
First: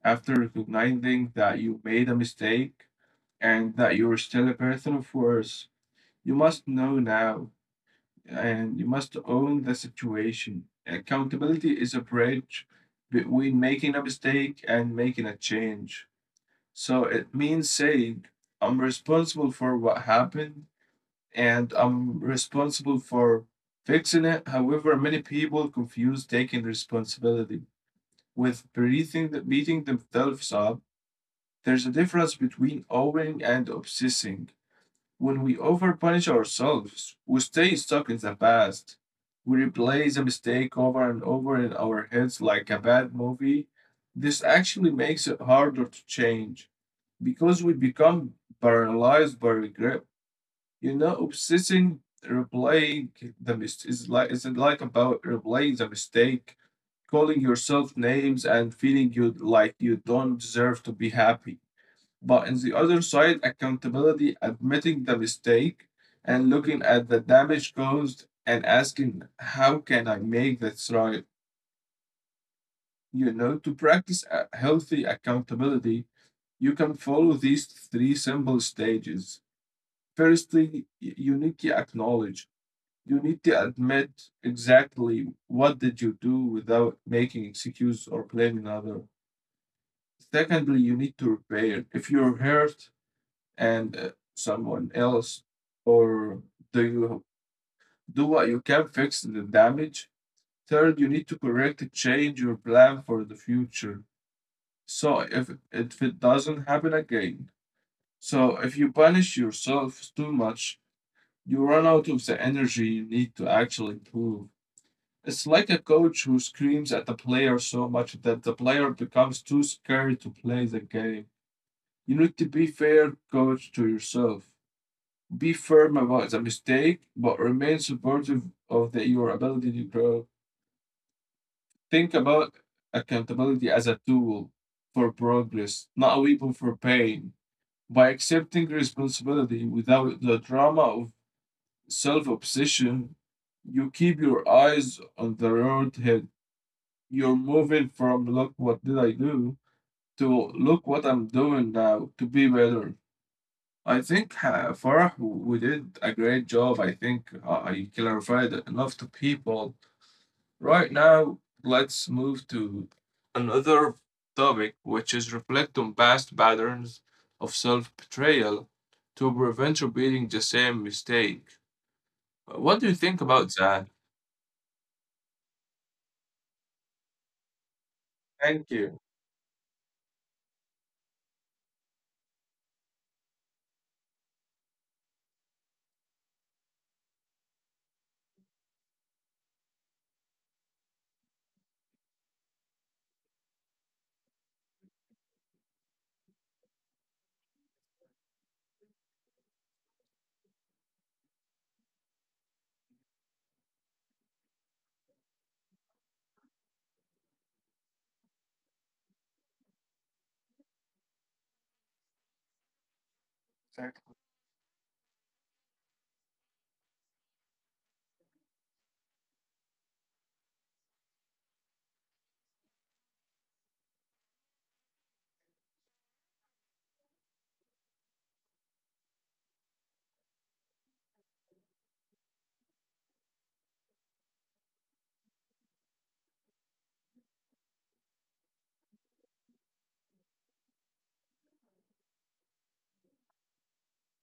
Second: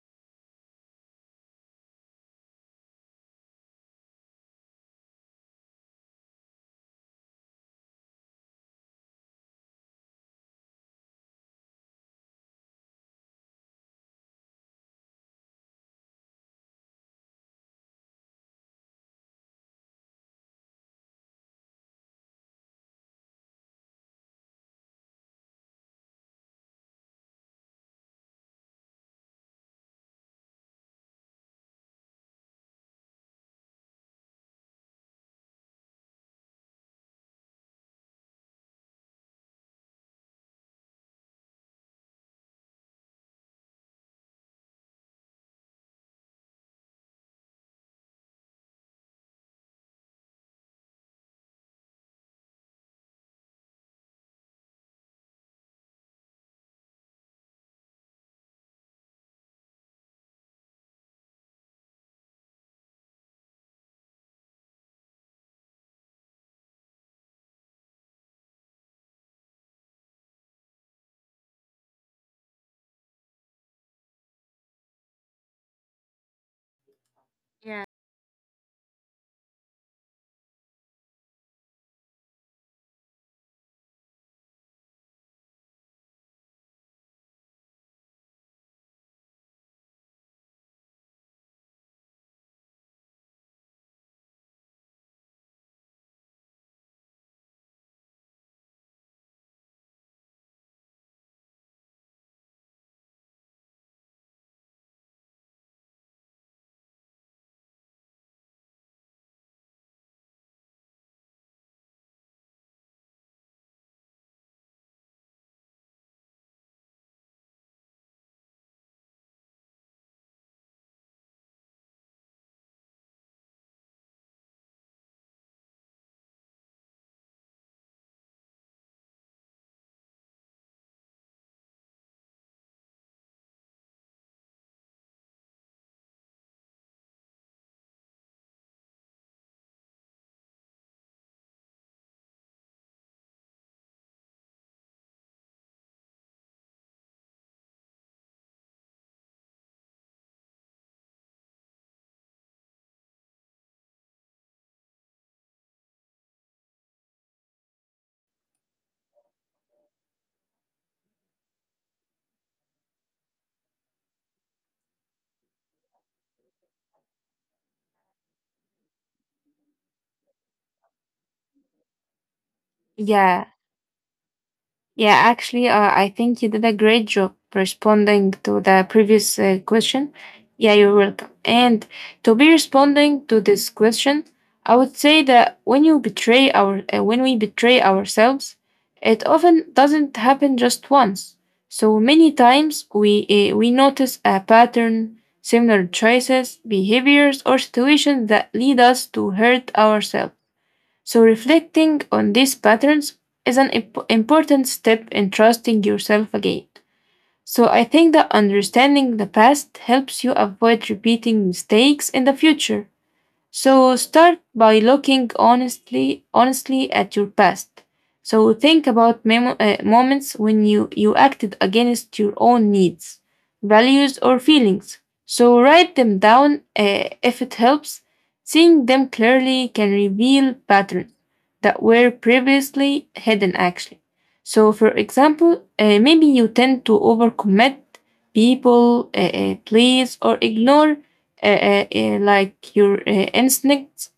S2: After recognizing that you made a mistake and that you're still a person of worth, you must know now, and you must own the situation. Accountability is a bridge between making a mistake and making a change. So it means saying, I'm responsible for what happened and I'm responsible for fixing it. However, many people confuse taking responsibility with breathing, beating themselves up. There's a difference between owning and obsessing. When we overpunish ourselves, we stay stuck in the past. We replay the mistake over and over in our heads like a bad movie. This actually makes it harder to change because we become paralyzed by regret. You know, obsessing, replaying the mistake is like is like about replaying the mistake, calling yourself names, and feeling you like you don't deserve to be happy. But on the other side, accountability, admitting the mistake and looking at the damage caused and asking, how can I make this right? You know, to practice a healthy accountability, you can follow these
S1: Yeah.
S2: three simple stages. Firstly, y- you need to acknowledge. You need to admit exactly what did you do without making excuses or blaming other. Secondly, you need to repair. If you're hurt, and uh, someone else? Or do you do what you can fix the damage? Third, you need to correct and change your plan for the future. So if if it doesn't happen again. So if you punish yourself too much, you run out of the energy you need to actually improve. It's like a coach who screams at the player so much that the player becomes too scared to play the game. You need to be fair coach to yourself. Be firm about the mistake, but remain supportive of the, your ability to grow. Think about accountability as a tool for progress, not a weapon for pain. By accepting responsibility without the drama of self obsession, you keep your eyes on the road ahead. You're moving from look what did I do to look what I'm doing now to be better. I think uh, Farah, we did a great job. I think uh, I clarified enough to people. Right now, let's move to another topic, which is reflect on past patterns of self betrayal to prevent repeating the same mistake. Uh, What do you think
S1: Yeah.
S2: about that?
S1: Yeah, actually, uh, I think you did a great job responding to
S2: Thank
S1: the
S2: you.
S1: previous uh, question. Yeah, you're welcome. And to be responding to this question, I would say that when you betray our, uh, when we betray ourselves, it often doesn't happen just once. So many times we uh, we notice a pattern, similar choices, behaviors, or situations that lead us to hurt ourselves. So, reflecting on these patterns is an imp- important step in trusting yourself again. So, I think that understanding the past helps you avoid repeating mistakes in the future. So
S2: Thank,
S1: start by looking honestly, honestly at your past. So think about memo- uh, moments when you, you acted against your own needs, values, or feelings. So write them down uh, if it helps. Seeing them clearly can reveal patterns that were previously hidden, actually. So, for example, uh, maybe you tend to overcommit people, uh, uh, please, or ignore uh, uh, uh, like your uh, instincts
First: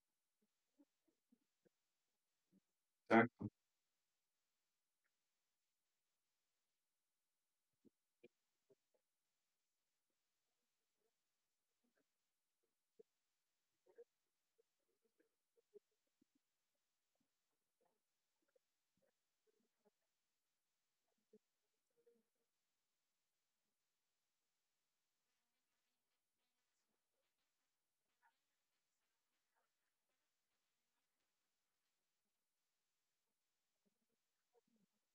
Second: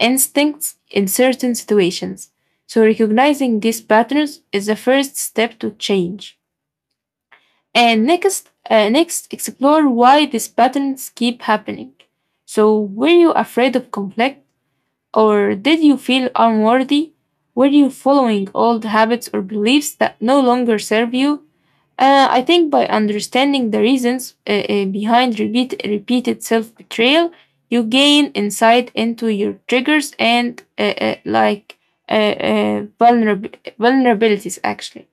S1: instincts in certain situations. So
S2: thank,
S1: recognizing these patterns is the first step to change. And next, uh, next explore why these patterns keep happening. So were you afraid of conflict, or did you feel unworthy? Were you following old habits or beliefs that no longer serve you? Uh, I think by understanding the reasons uh, uh, behind repeat, repeated self betrayal, you gain insight into your triggers and uh, uh, like uh, uh, vulnerab- vulnerabilities, actually.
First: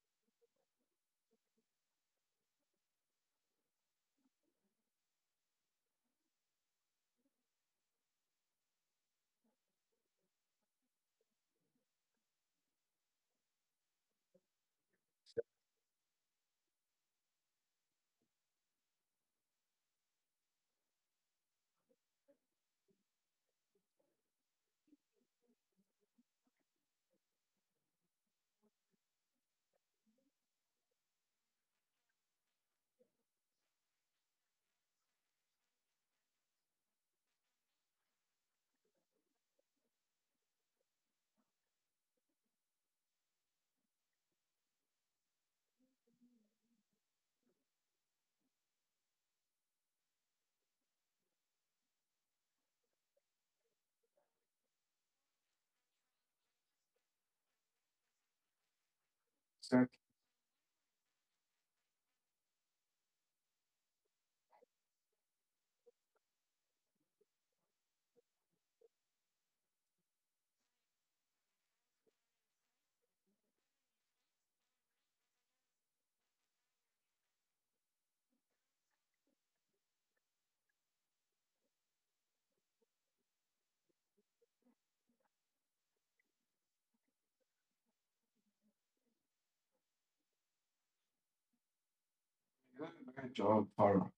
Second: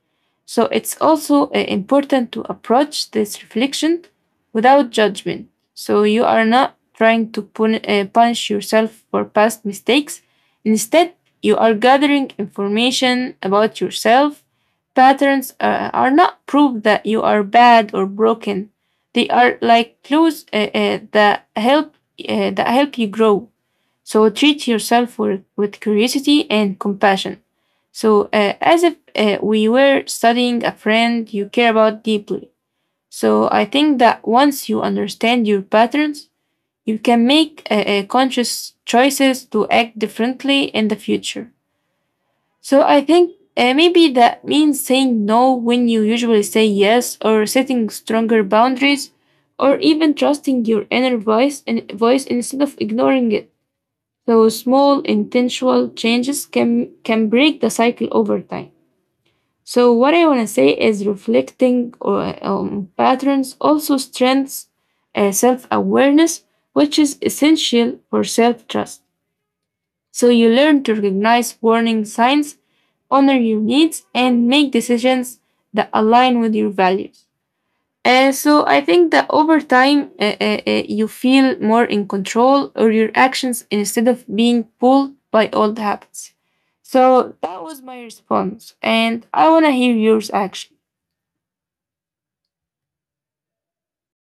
S1: So it's also uh, important to approach this reflection without judgment. So you are not trying to pun- uh, punish yourself for past mistakes. Instead, you are gathering information about yourself. Patterns uh, are not proof that you are bad or broken. They are like clues uh, uh, that help uh, that help you grow. So treat yourself with, with curiosity and compassion. So uh, as if uh, we were studying a friend you care about deeply. So I think that once you understand your patterns, you can make uh, uh, conscious choices to act differently in the future. So I think uh, maybe that means saying no when you usually say yes, or setting stronger boundaries, or even trusting your inner voice and voice instead of ignoring it. So small intentional changes can can break the cycle over time. So
S2: thank you.
S1: what I want to say is reflecting on um, patterns also strengthens uh, self awareness, which is essential for self trust. So you learn to recognize warning signs, honor your needs, and make decisions that align with your values. Uh, so I think that over time, uh, uh, uh, you feel more in control of your actions instead of being pulled by old habits. So that was my response, and I want to hear yours actually.
S2: You did a great job, Farah.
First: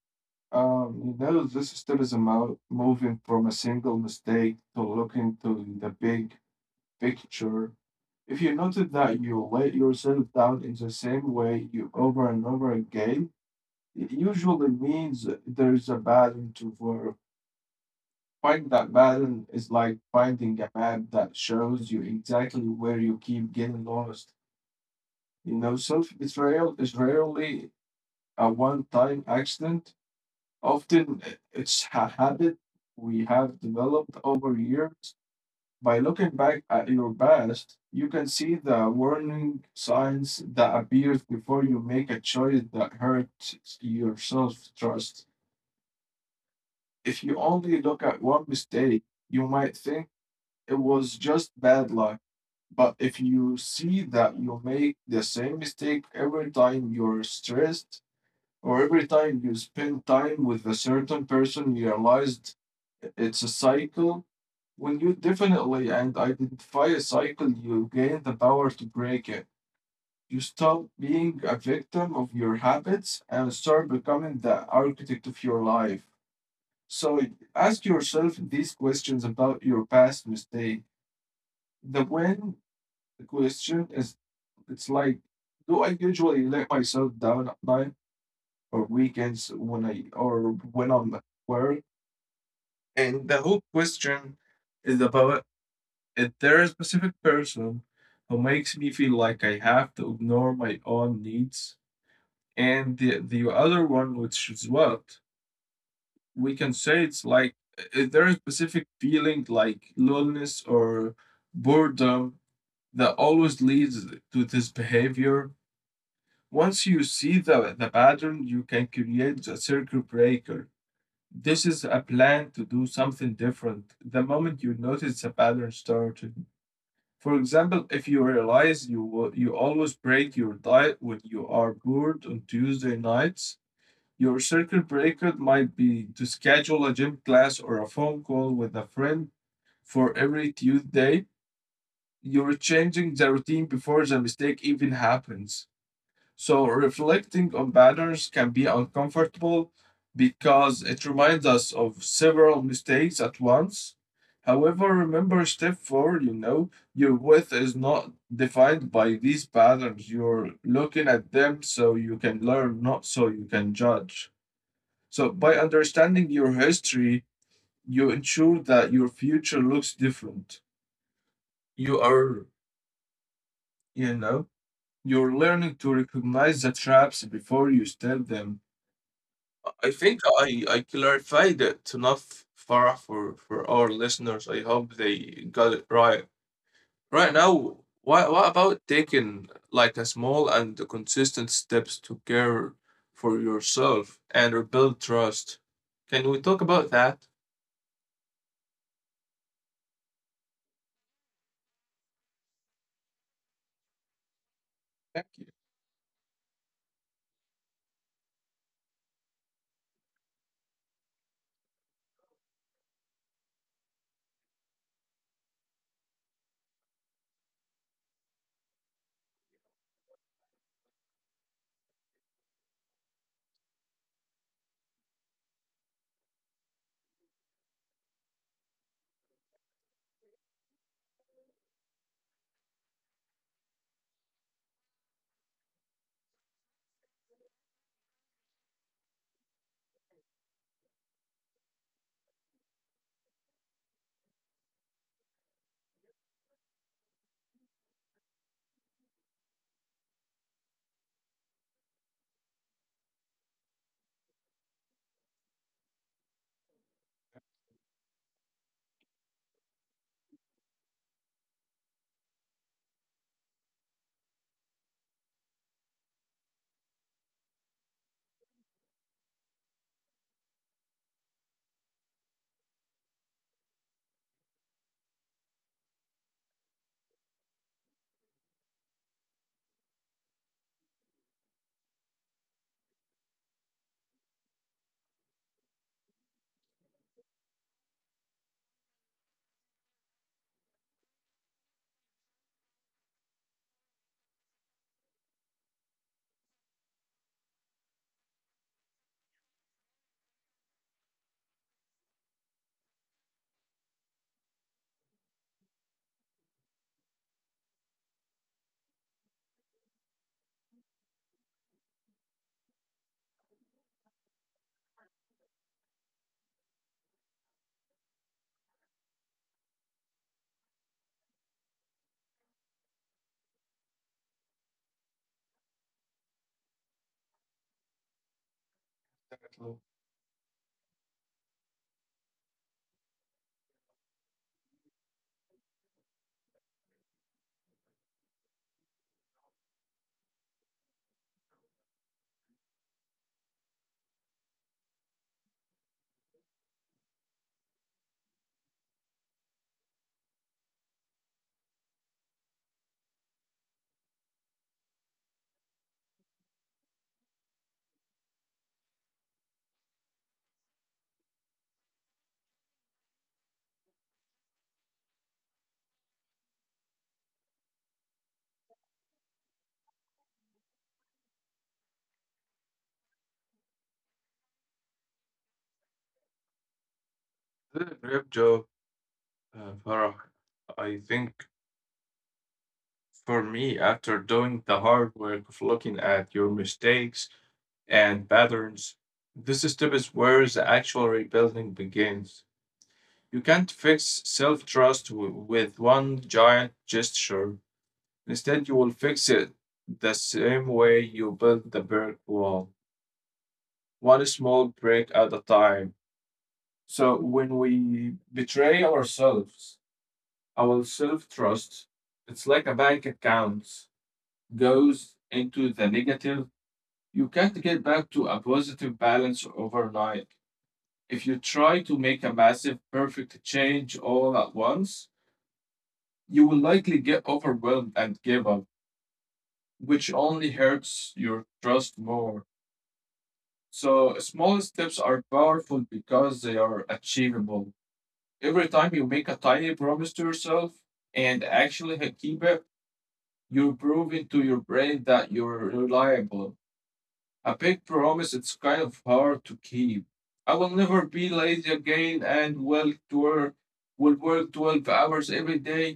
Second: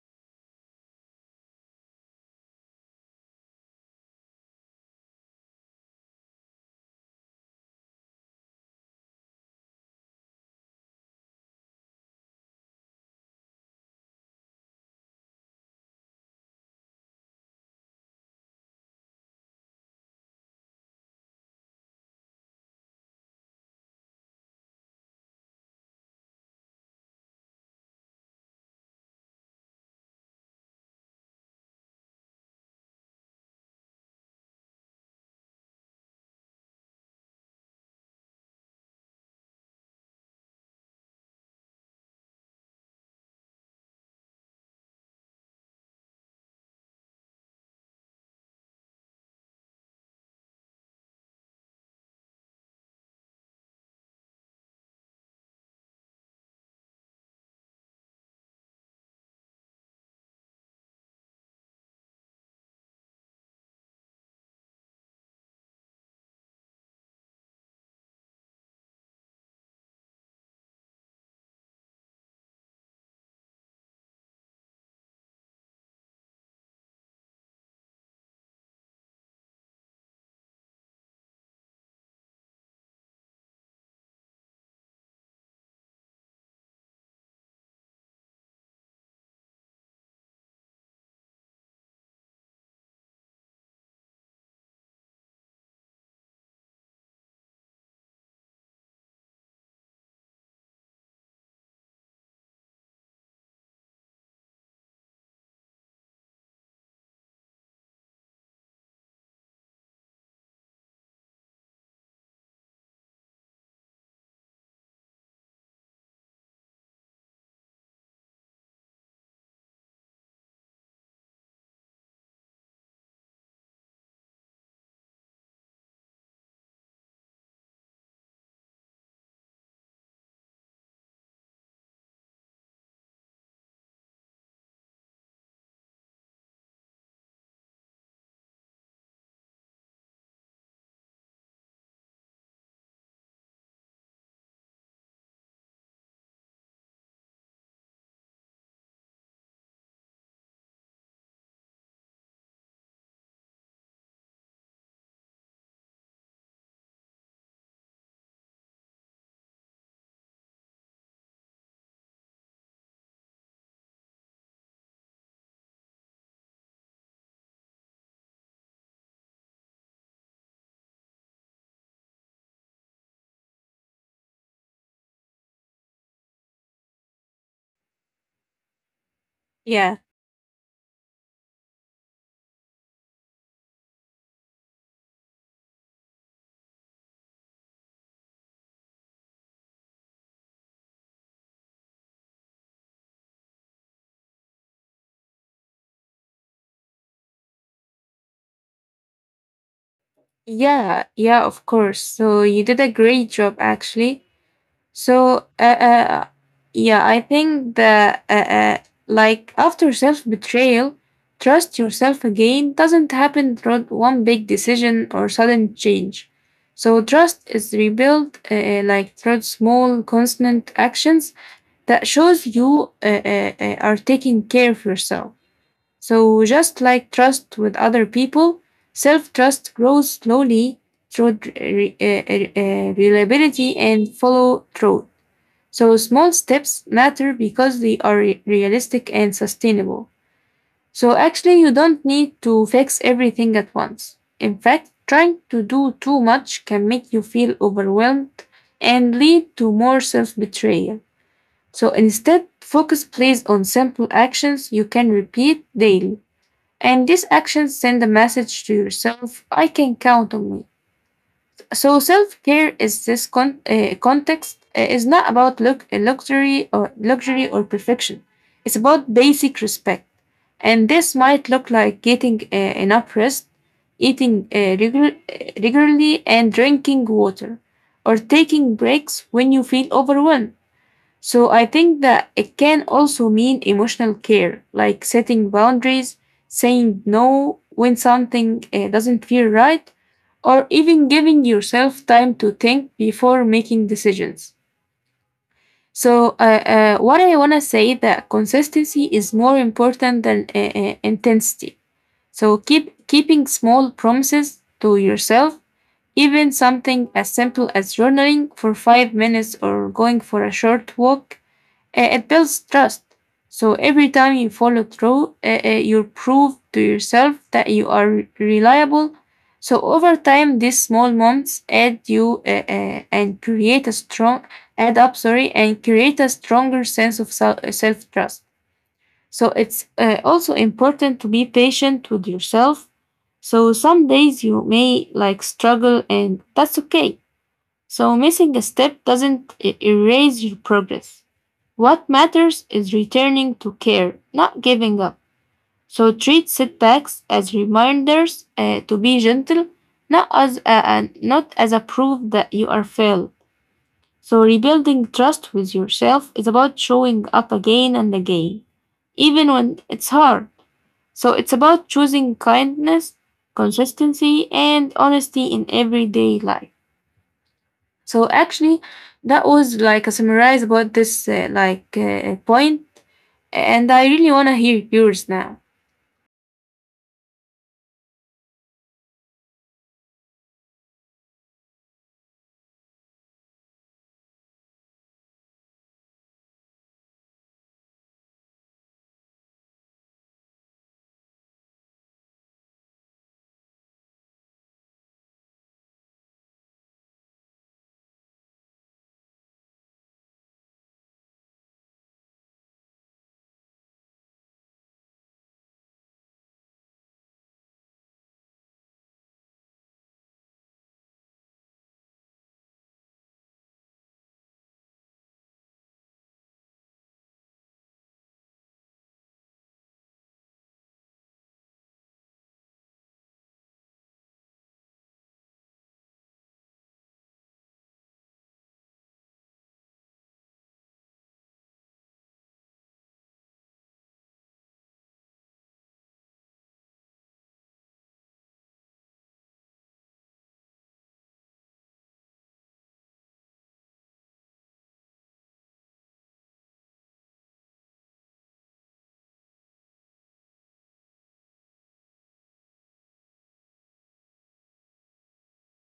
S2: Um, you know, this still is about moving from a single mistake to looking to the big picture. If you notice that you let yourself down in the same way you over and over again, it usually means there is a pattern to follow. Finding that pattern is like finding a map that shows you exactly where you keep getting lost. You know, self betrayal is rarely a one time accident. Often it's a habit we have developed over years. By looking back at your past, you can see the warning signs that appears before you make a choice that hurts your self-trust. If you only look at one mistake, you might think it was just bad luck. But if you see that you make the same mistake every time you're stressed or every time you spend time with a certain person, you realize it's a cycle. When you definitely and identify a cycle, you gain the power to break it. You stop being a victim of your habits and start becoming the architect of your life. So ask yourself these questions about your past mistake. The when question is it's like, do I usually let myself down at night or weekends when I or when I'm at work? And the whole question is about if there is a specific person who makes me feel like I have to ignore my own needs, and the, the other one, which is what we can say it's like if there is a specific feeling like loneliness or boredom that always leads to this behavior. Once you see the, the pattern, you can create a circuit breaker. This is a plan to do something different. The moment you notice the pattern started. For example, if you realize you wa- you always break your diet when you are bored on Tuesday nights, your circuit breaker might be to schedule a gym class or a phone call with a friend for every Tuesday. You're changing the routine before the mistake even happens. So reflecting on patterns can be uncomfortable because it reminds us of several mistakes at once. However, remember step four, you know, your width is not defined by these patterns. You're looking at them so you can learn, not so you can judge. So by understanding your history, you ensure that your future looks different. You are, you know, you're learning to recognize the traps before you step them. I
S1: Yeah.
S2: think I I clarified it enough, Farah, for for our listeners. I hope they got it right. Right now, what what about taking like a small and consistent steps to care for yourself and rebuild trust? Can we talk about that?
S1: Yeah, yeah, of course. So you did a great job actually. So, uh, uh, yeah, I think that, uh, uh, like, after self betrayal, trust yourself again doesn't happen through one big decision or sudden change. So, trust is rebuilt, uh, uh, like, through small, constant actions that shows you uh, uh, uh, are taking care of yourself. So, just like trust with other people, self trust grows slowly through uh, re- uh, uh, uh, reliability and follow through. So small steps matter because they are re- realistic and sustainable. So actually, you don't need to fix everything at once. In fact, trying to do too much can make you feel overwhelmed and lead to more self betrayal. So instead, focus plays on simple actions you can repeat daily. And these actions send a message to yourself I can count on me. So self care is this con- uh, context uh, is not about look uh, luxury or luxury or perfection. It's about basic respect, and this might look like getting uh, enough rest, eating uh, regu- uh, regularly, and drinking water, or taking breaks when you feel overwhelmed. So I think that it can also mean emotional care, like setting boundaries, saying no when something uh, doesn't feel right, or even giving yourself time to think before making decisions. So uh, uh, what I want to say that consistency is more important than uh, uh, intensity. So keep keeping small promises to yourself, even something as simple as journaling for five minutes or going for a short walk uh, it builds trust. So every time you follow through, uh, uh, you prove to yourself that you are re- reliable. So over time, these small moments add you uh, uh, and create a strong add up, sorry, and create a stronger sense of self trust. So
S2: Definitely.
S1: it's uh, also important to be patient with yourself. So some days you may like struggle, and that's okay. So missing a step doesn't e- erase your progress. What matters is returning to care, not giving up. So treat setbacks as reminders uh, to be gentle, not as a, an- not as a proof that you are failed. So rebuilding trust with yourself is about showing up again and again, even when it's hard. So it's about choosing kindness, consistency, and honesty in everyday life. So actually, that was like a summarize about this uh, like uh, point, and I really want to hear yours now.
S2: Did a great job, uh, Farah. I think for me, after doing the hard work of looking at your mistakes and patterns. This step is where the actual rebuilding begins. You can't fix self trust with one giant gesture. Instead, you will fix it the same way you build the brick wall, one small brick at a time. So, when we betray ourselves, our self trust, it's like a bank account, goes into the negative. You can't get back to a positive balance overnight. If you try to make a massive, perfect change all at once, you will likely get overwhelmed and give up, which only hurts your trust more. So, small steps are powerful because they are achievable. Every time you make a tiny promise to yourself and actually keep it, you're proving to your brain that you're reliable. A big promise it's kind of hard to keep. I will never be lazy again and will work will work twelve hours every day.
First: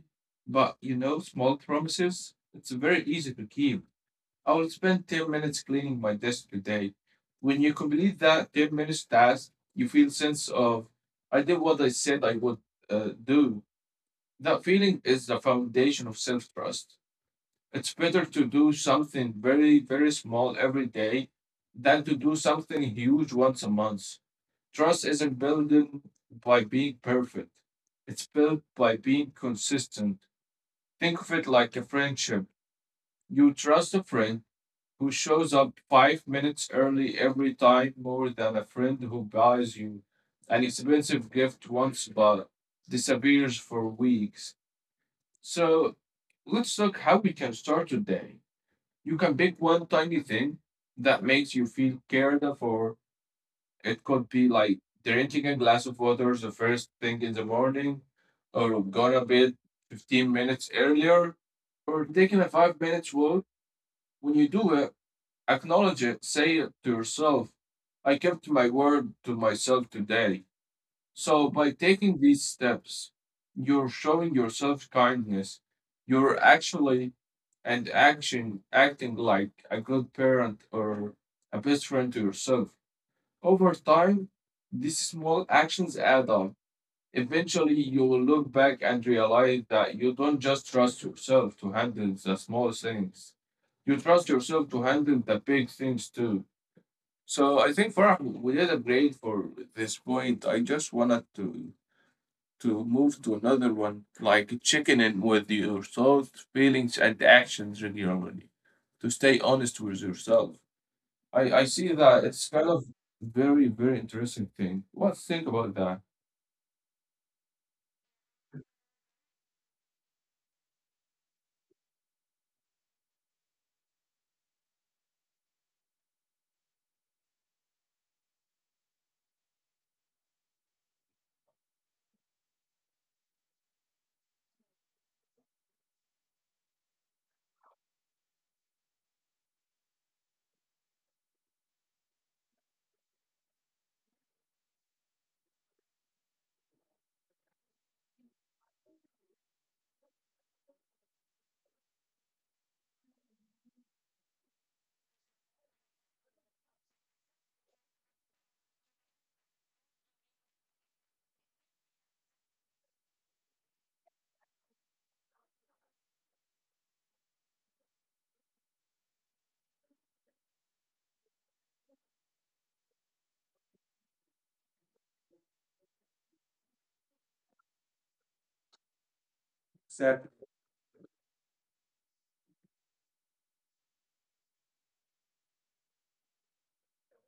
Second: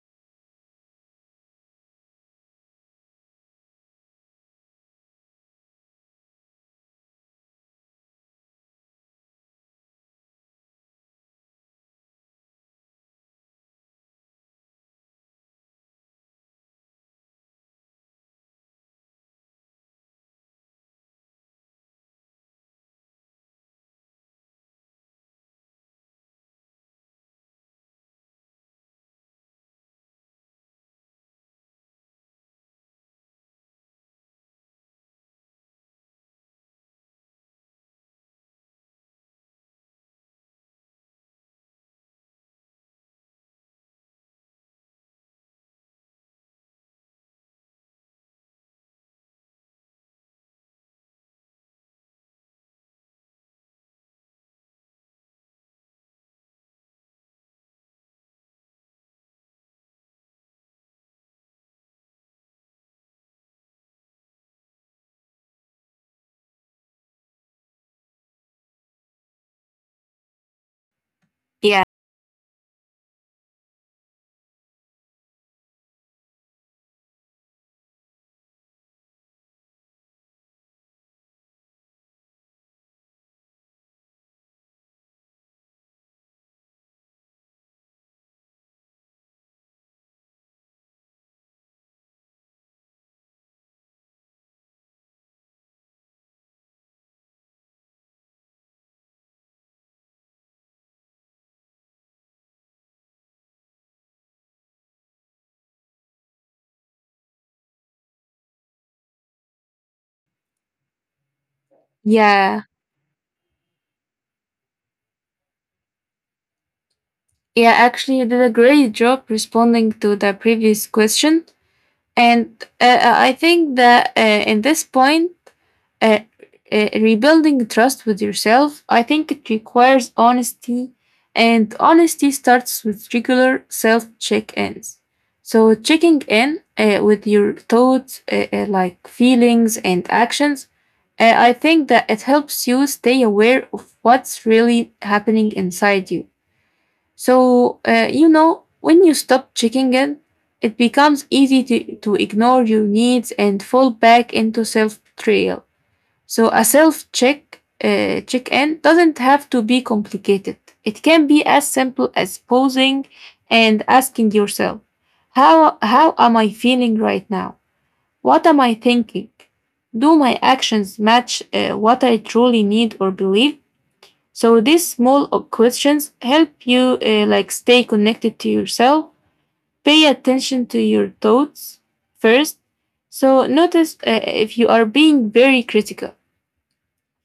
S2: But you know, small promises, it's very easy to keep. I will spend ten minutes cleaning my desk today. When you complete that ten minutes task, you feel sense of I did what I said I would uh, do. That feeling is the foundation of self-trust. It's better to do something very, very small every day than to do something huge once a month. Trust isn't built by being perfect. It's built by being consistent. Think of it like a friendship. You trust a friend who shows up five minutes early every time more than a friend who buys you an expensive gift once but disappears for weeks. So let's look how we can start today. You can pick one tiny thing that makes you feel cared for. It could be like drinking a glass of water the first thing in the morning, or going to bed fifteen minutes earlier, or taking a five minutes walk. When you do it, acknowledge it, say it to yourself. I kept my word to myself today. So by
S1: Yeah.
S2: taking these steps, you're showing yourself kindness. You're actually and action acting like a good parent or a best friend to yourself. Over time, these small actions add up. Eventually, you will look back and realize that you don't just trust yourself to handle the small things. You trust yourself to handle the big things too. So I think Farah, we did a great for this point. I just wanted to to move to another one, like checking in with your thoughts, feelings, and actions regularly to stay honest with yourself. I, I see that it's
S1: Yeah.
S2: kind of very, very interesting thing. What think about that?
S1: Yeah, actually, you did a great job responding to the previous question. And uh, uh, I think that uh, in this point, uh, uh, rebuilding trust with yourself, I think it requires honesty. And honesty starts with regular self check ins. So, checking in uh, with your thoughts, uh, uh, like feelings and actions, and I think that it helps you stay aware of what's really happening inside you. So, uh, you know, when you stop checking in, it becomes easy to, to ignore your needs and fall back into self betrayal. So, a self check, uh, check in doesn't have to be complicated. It can be as simple as pausing and asking yourself, how, how am I feeling right now? What am I thinking? Do my actions match uh, what I truly need or believe? So these small uh, questions help you uh, like stay connected to yourself. Pay
S2: Exactly.
S1: attention to your thoughts first. So notice uh, if you are being very critical,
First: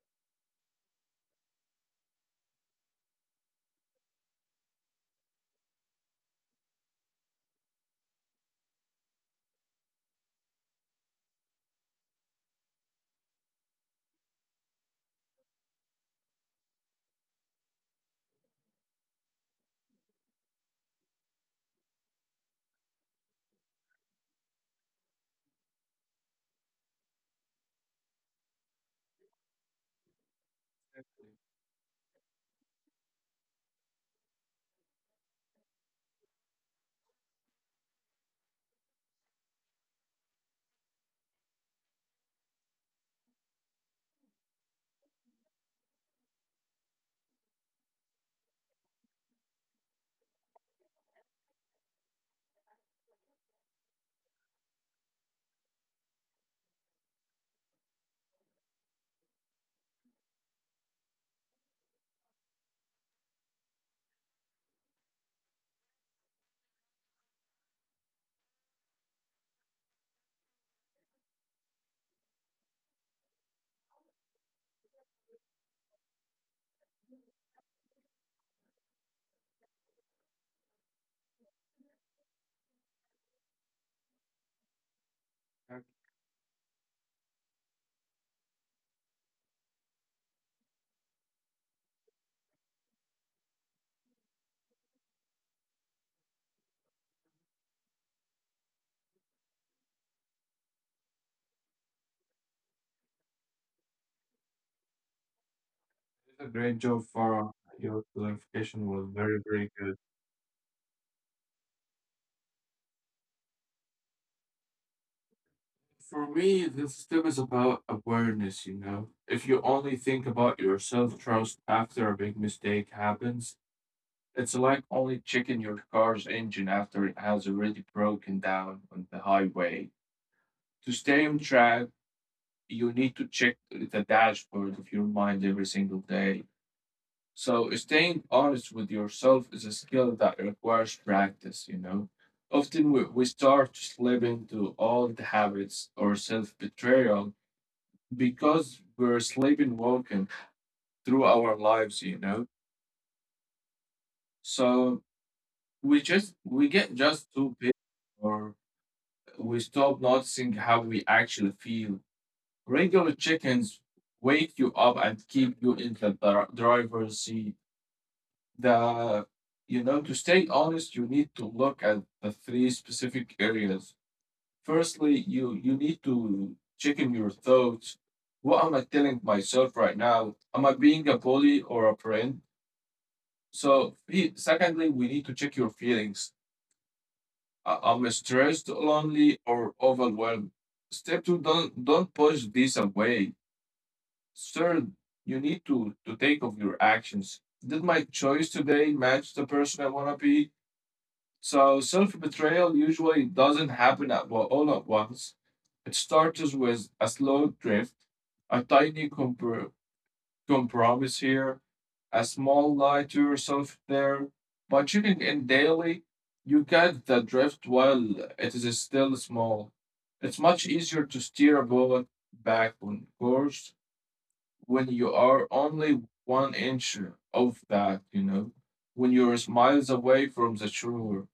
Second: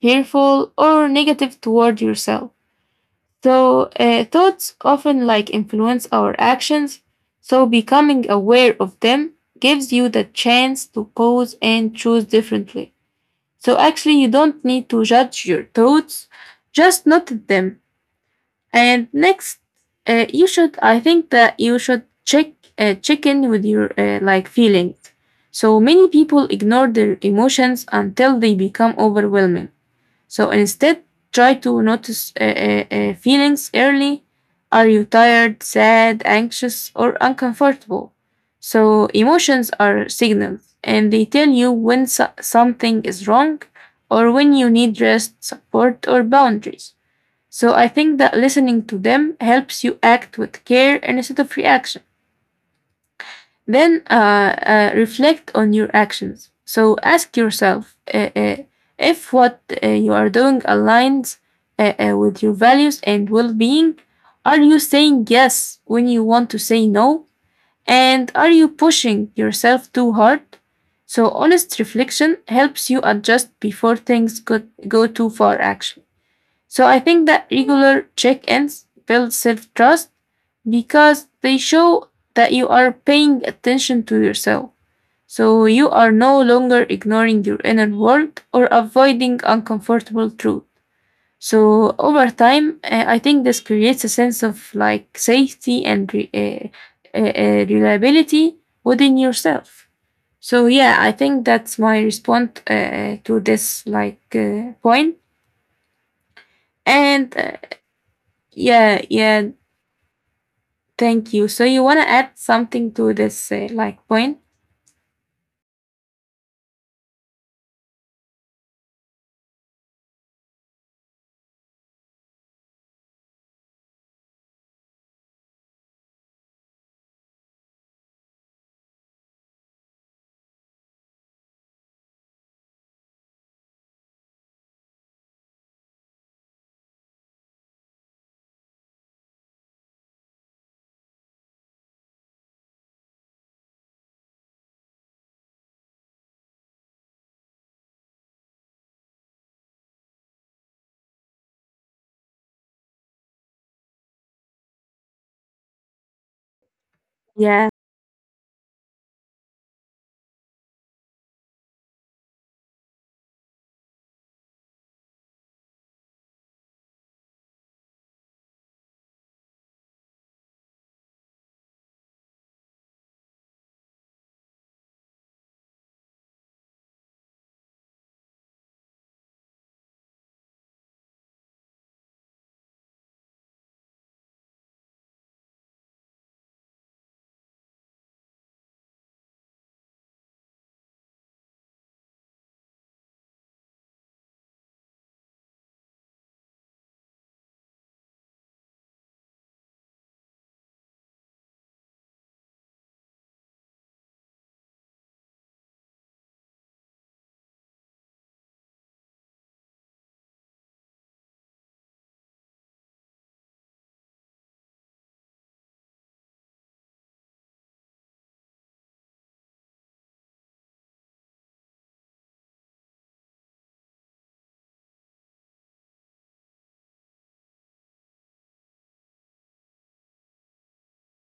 S1: fearful, or negative toward yourself. So uh, thoughts often like influence our actions. So becoming aware of them gives you the chance to pause and choose differently. So actually, you don't need to judge your thoughts, just note them. And next, uh, you should. I think that you should check uh, check in with your uh, like feelings. So many people ignore their emotions until they become overwhelming. So instead, try to notice uh, uh, uh, feelings early. Are you tired, sad, anxious, or uncomfortable? So emotions are signals and they tell you when so- something is wrong or when you need rest, support, or boundaries. So I think that listening to them helps you act with care instead of reaction. Then uh, uh, reflect on your actions. So ask yourself uh, uh, if what uh, you are doing aligns uh, uh, with your values and well being. Are you saying yes when you want to say no? And are you pushing yourself too hard? So, honest reflection helps you adjust before things go, go too far, actually. So I think that regular check ins build self trust because they show that you are paying attention to yourself. So you are no longer ignoring your inner world or avoiding uncomfortable truth. So over time, uh, I think this creates a sense of like safety and re- uh, uh, uh, reliability within yourself. So yeah, I think that's my response uh, to this like uh, point.
S2: It's a great job,
S1: And uh,
S2: Farah. Your clarification
S1: yeah,
S2: was very,
S1: yeah.
S2: very good.
S1: Thank you. So you want to add something to this uh, like point?
S2: For me, this thing is about awareness, you know. If you only think about your self-trust after a big mistake happens, it's like only checking your car's engine after it has already broken down on the highway. To stay on track, you need to check the dashboard of your mind every single day. So staying honest with yourself is a skill that requires practice, you know. Often we, we start to slip into old habits or self-betrayal because we're sleeping walking through our lives, you know so we just we get just too
S1: Yeah,
S2: big or we stop noticing how we actually feel. Regular chickens wake you up and keep you in the dri- driver's seat. The you know To stay honest, you need to look at the three specific areas. Firstly, you you need to check in your thoughts. What am I telling myself right now? Am I being a bully or a friend? So, fe- secondly, we need to check your feelings. Uh, I'm stressed, lonely, or overwhelmed. Step two, don't don't push this away. Third, you need to to take of your actions. Did my choice today match the person I wanna be? So self betrayal usually doesn't happen at wa- all at once. It starts with a slow drift, a tiny comp- compromise here, a small lie to yourself there. By checking in daily, you get the drift while it is still small. It's much easier to steer a bullet back on course when you are only one inch of that, you know, when you're miles away from the shore.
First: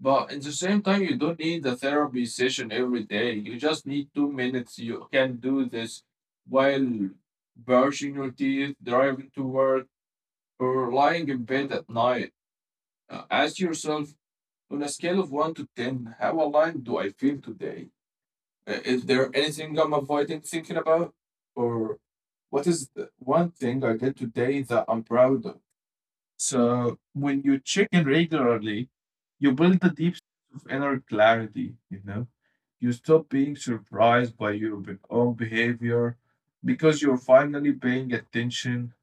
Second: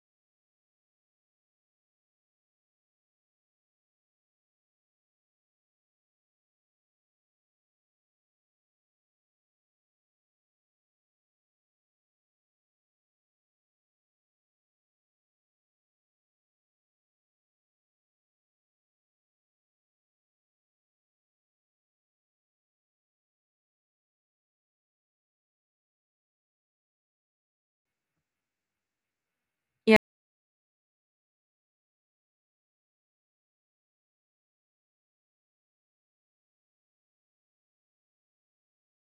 S2: But at the same time, you don't need a therapy session every day. You just need two minutes. You can do this while brushing your teeth, driving to work, or lying in bed at night. Uh, ask yourself, on a scale of one to ten, how aligned do I feel today? Uh, Is there anything I'm avoiding thinking about? Or what is the one thing I did today that I'm proud of? So when you check in regularly, you build the
S1: yeah,
S2: deep sense of inner clarity, you know. You stop being surprised by your be- own behavior because you're finally paying attention.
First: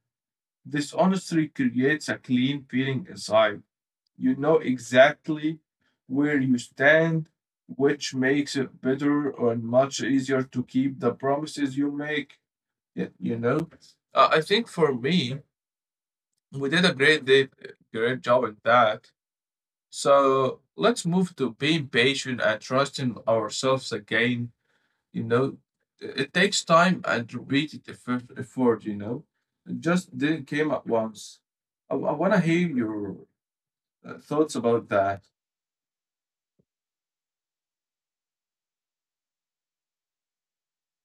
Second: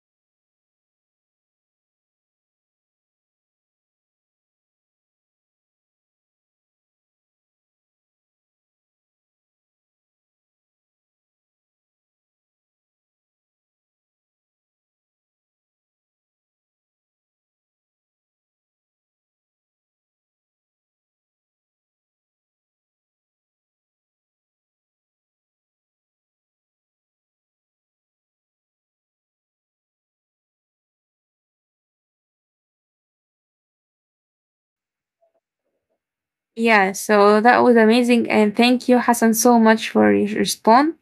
S2: This honestly creates a clean feeling inside. You know exactly where you stand, which makes it better or much easier to keep the promises you make. y- You know, Uh, I think for me, we did a great day, great job at that, so let's move to being patient and trusting ourselves again. You know, it takes time and repeated effort, effort you know. It just didn't came at once. I, I want to hear your uh, thoughts about that.
S1: yeah. So that was amazing, and thank you, Hassan, so much for your response.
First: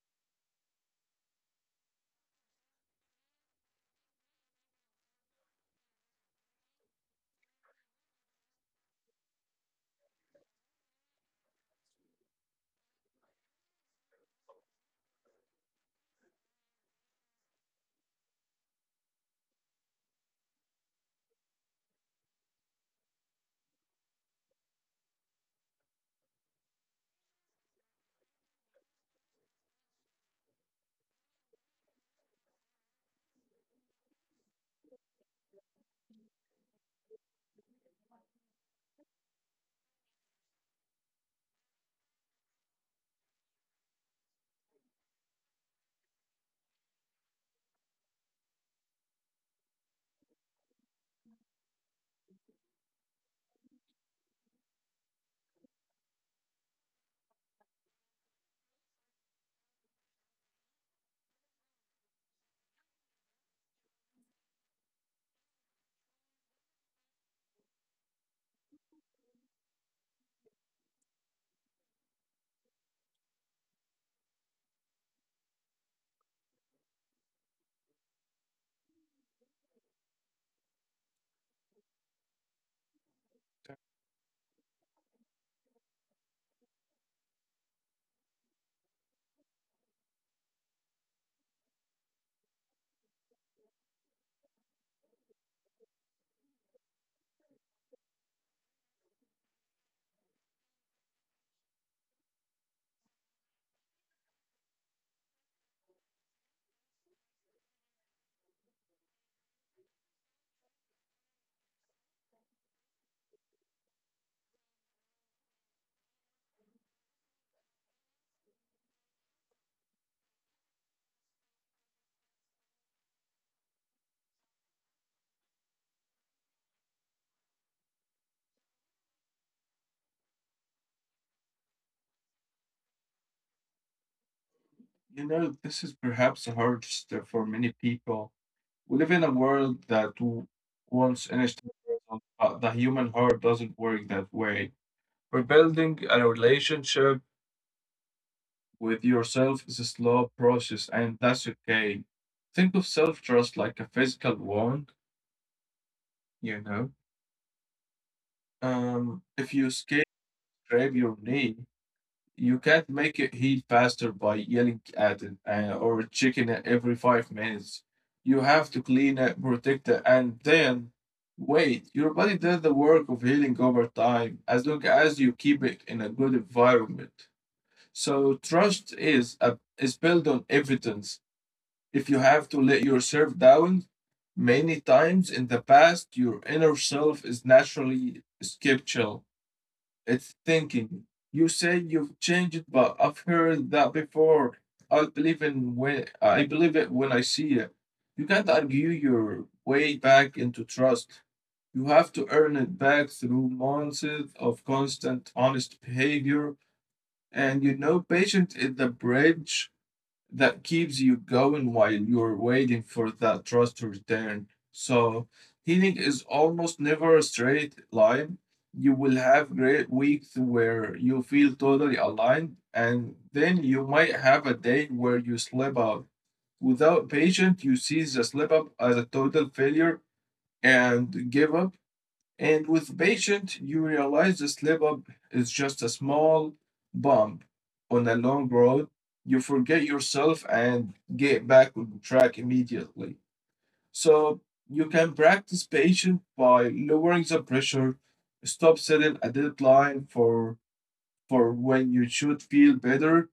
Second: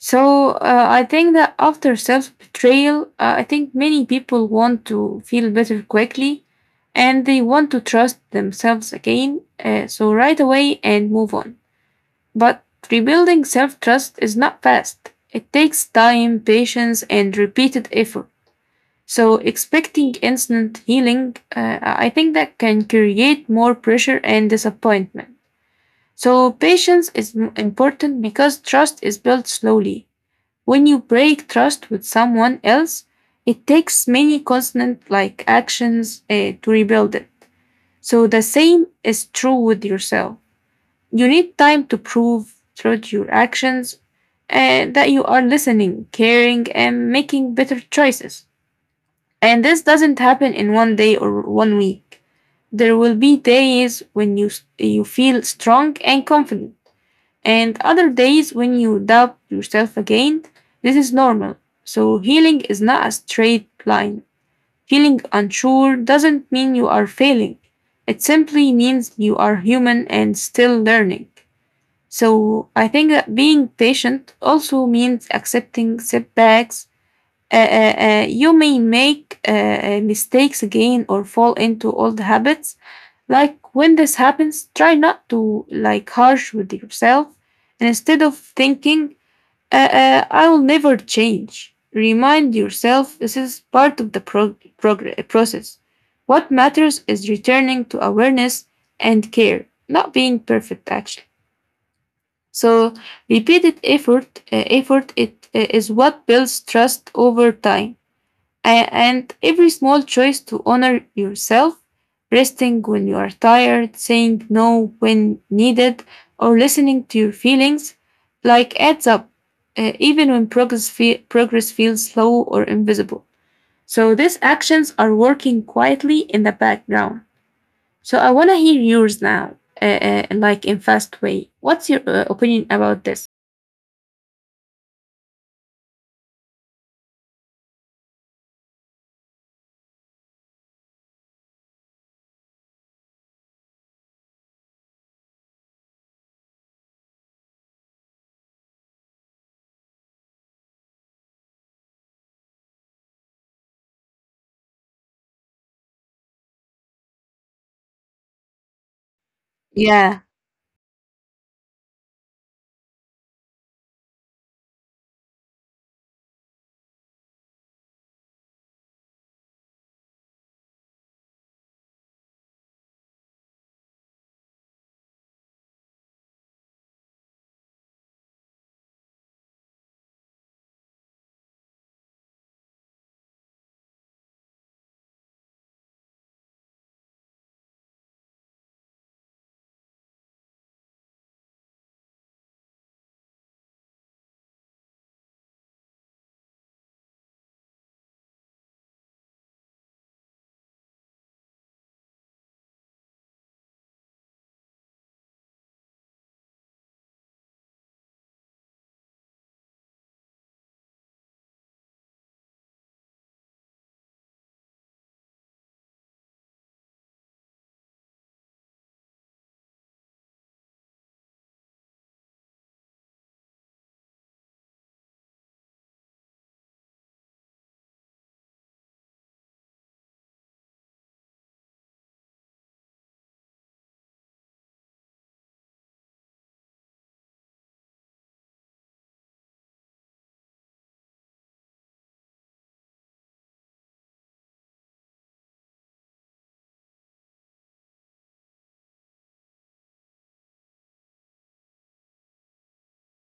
S1: So uh, I think that after self betrayal, uh, I think many people want to feel better quickly, and they want to trust themselves again. Uh, so right away and move on. But rebuilding self trust is not fast. It takes time, patience, and repeated effort. So, expecting instant healing, uh, I think that can create more pressure and disappointment. So, patience is m- important because trust is built slowly. When you break trust with someone else, it takes many constant like actions uh, to rebuild it. So, the same is true with yourself. You need time to prove through your actions uh, that you are listening, caring, and making better choices. And this doesn't happen in one day or one week. There will be days when you, you feel strong and confident, and other days when you doubt yourself again. This is normal. So, healing is not a straight line. Feeling unsure doesn't mean you are failing, it simply means you are human and still learning. So, I think that being patient also means accepting setbacks uh, uh, uh, you may make uh, uh, mistakes again or fall into old habits. Like when this happens, try not to like harsh with yourself, and instead of thinking, uh, uh, "I will never change," remind yourself this is part of the prog- progr- process. What matters is returning to awareness and care, not being perfect actually. So repeated effort, uh, effort it uh, is what builds trust over time. A- And every small choice to honor yourself, resting when you are tired, saying no when needed, or listening to your feelings, like adds up, uh, even when progress, fe- progress feels slow or invisible. So these actions are working quietly in the background. So I want to hear yours now, uh, uh, like in fast way. What's your uh, opinion about this?
S2: You know, this is perhaps a hard step for many people. We live in a world that w- wants instant results, but the human heart doesn't work that way. We're building a relationship with yourself is a slow process, and that's okay. Think of self trust like a physical wound, you know. Um, if you skate,
S1: Yeah.
S2: grab your knee, you can't make it heal faster by yelling at it uh, or checking it every five minutes. You have to clean it, protect it, and then wait. Your body does the work of healing over time as long as you keep it in a good environment. So trust is a, is built on evidence. If you have to let yourself down many times in the past, your inner self is naturally skeptical. It's thinking, you say you've changed, but I've heard that before. I believe in when I believe it when I see it. You can't argue your way back into trust. You have to earn it back through months of constant honest behavior. And you know, patience is the bridge that keeps you going while you're waiting for that trust to return. So, healing is almost never a straight line. You will have great weeks where you feel totally aligned, and then you might have a day where you slip up. Without patience, you see the slip up as a total failure and give up. And with the patient, you realize the slip up is just a small bump on a long road. You forget yourself and get back on track immediately. So you can practice patient by lowering the pressure, stop setting a deadline for for when you should feel better,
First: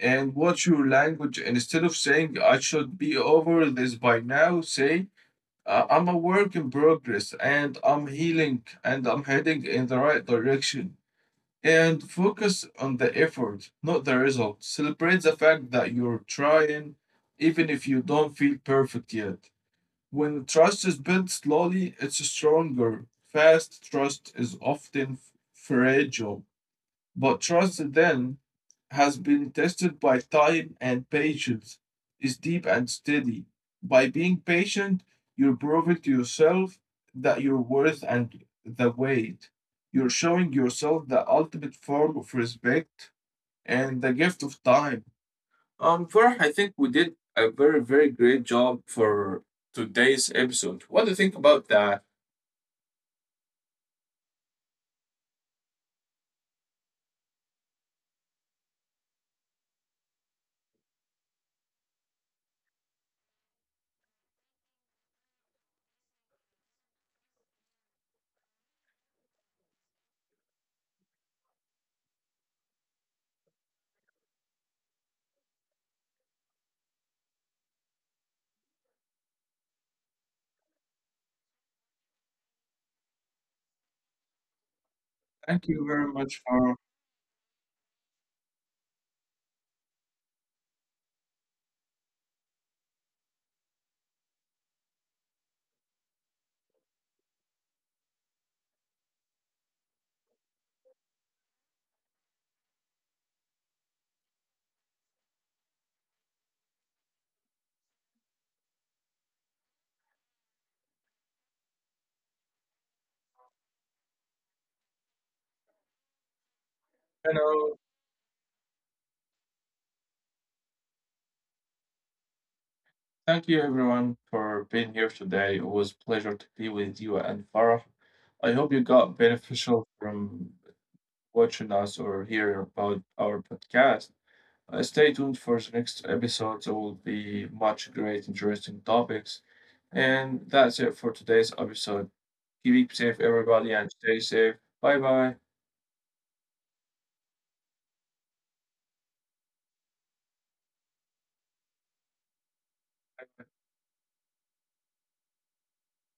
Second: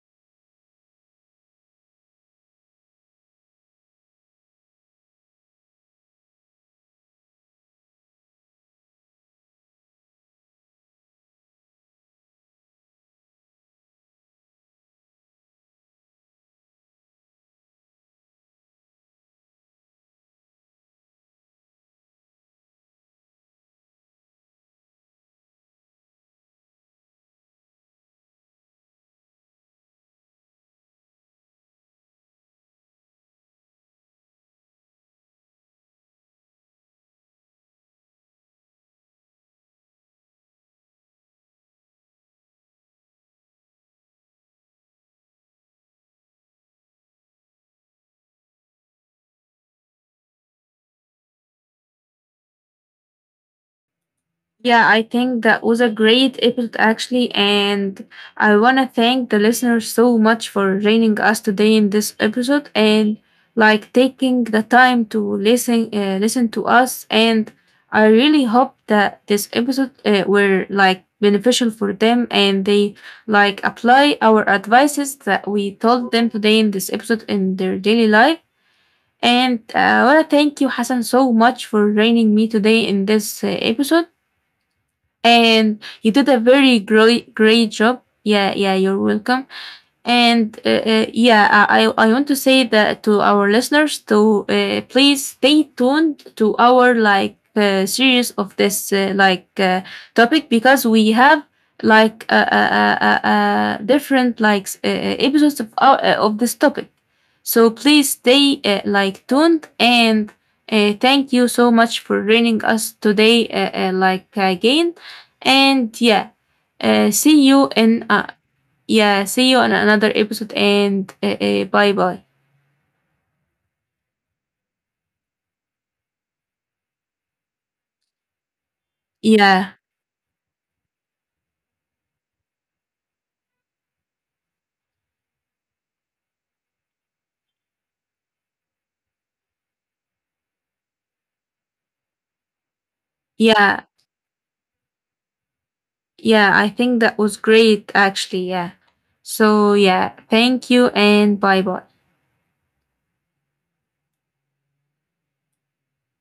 S2: and watch your language. And instead of saying I should be over this by now, say uh, I'm a work in progress and I'm healing and I'm heading in the right direction. And focus on the effort, not the result. Celebrate the fact that you're trying, even if you don't feel perfect yet. When trust is built slowly, it's stronger. Fast trust is often f- fragile. But trust then has been tested by time and patience is deep and steady. By being patient, you're proving to yourself that you're worth and the weight. You're showing yourself the ultimate form of respect and the gift of time. Um, Farah, I think we did a very, very great job for today's episode. What do you think about that?
S1: Yeah, I think that was a great episode actually, and I want to thank the listeners so much for joining us today in this episode and like taking the time to listen uh, listen to us and I really hope that this episode uh, were like beneficial for them and they like apply our advices that we told them today in this episode in their daily life. And uh, I want to thank you, Hassan, so much for joining me today in this uh, episode
S2: Thank
S1: and
S2: you
S1: you
S2: very
S1: did a
S2: much,
S1: very
S2: Farah.
S1: great great job. Yeah, yeah, you're welcome. And uh, uh, yeah, I, I I want to say that to our listeners to uh, please stay tuned to our like uh, series of this uh, like uh, topic because we have like uh, uh, uh, uh, uh, different like s- uh, uh, episodes of our, uh, of this topic. So please stay uh, like tuned and uh, thank you so much for joining us today uh, uh, like again. And yeah, uh,
S2: You
S1: see you
S2: know,
S1: in uh, yeah, see you on another episode and uh, uh, bye bye.
S2: thank you everyone for being here today. Always a pleasure to be with you and Farah. I hope you got
S1: Yeah,
S2: beneficial from watching us or hearing about our podcast. Uh, stay tuned for the next episode. There will be much great, interesting topics. And that's it for today's episode. Keep safe, everybody,
S1: yeah,
S2: and stay safe. Bye bye.
S1: yeah. I think that was great actually. Yeah. So, yeah, thank you and bye bye.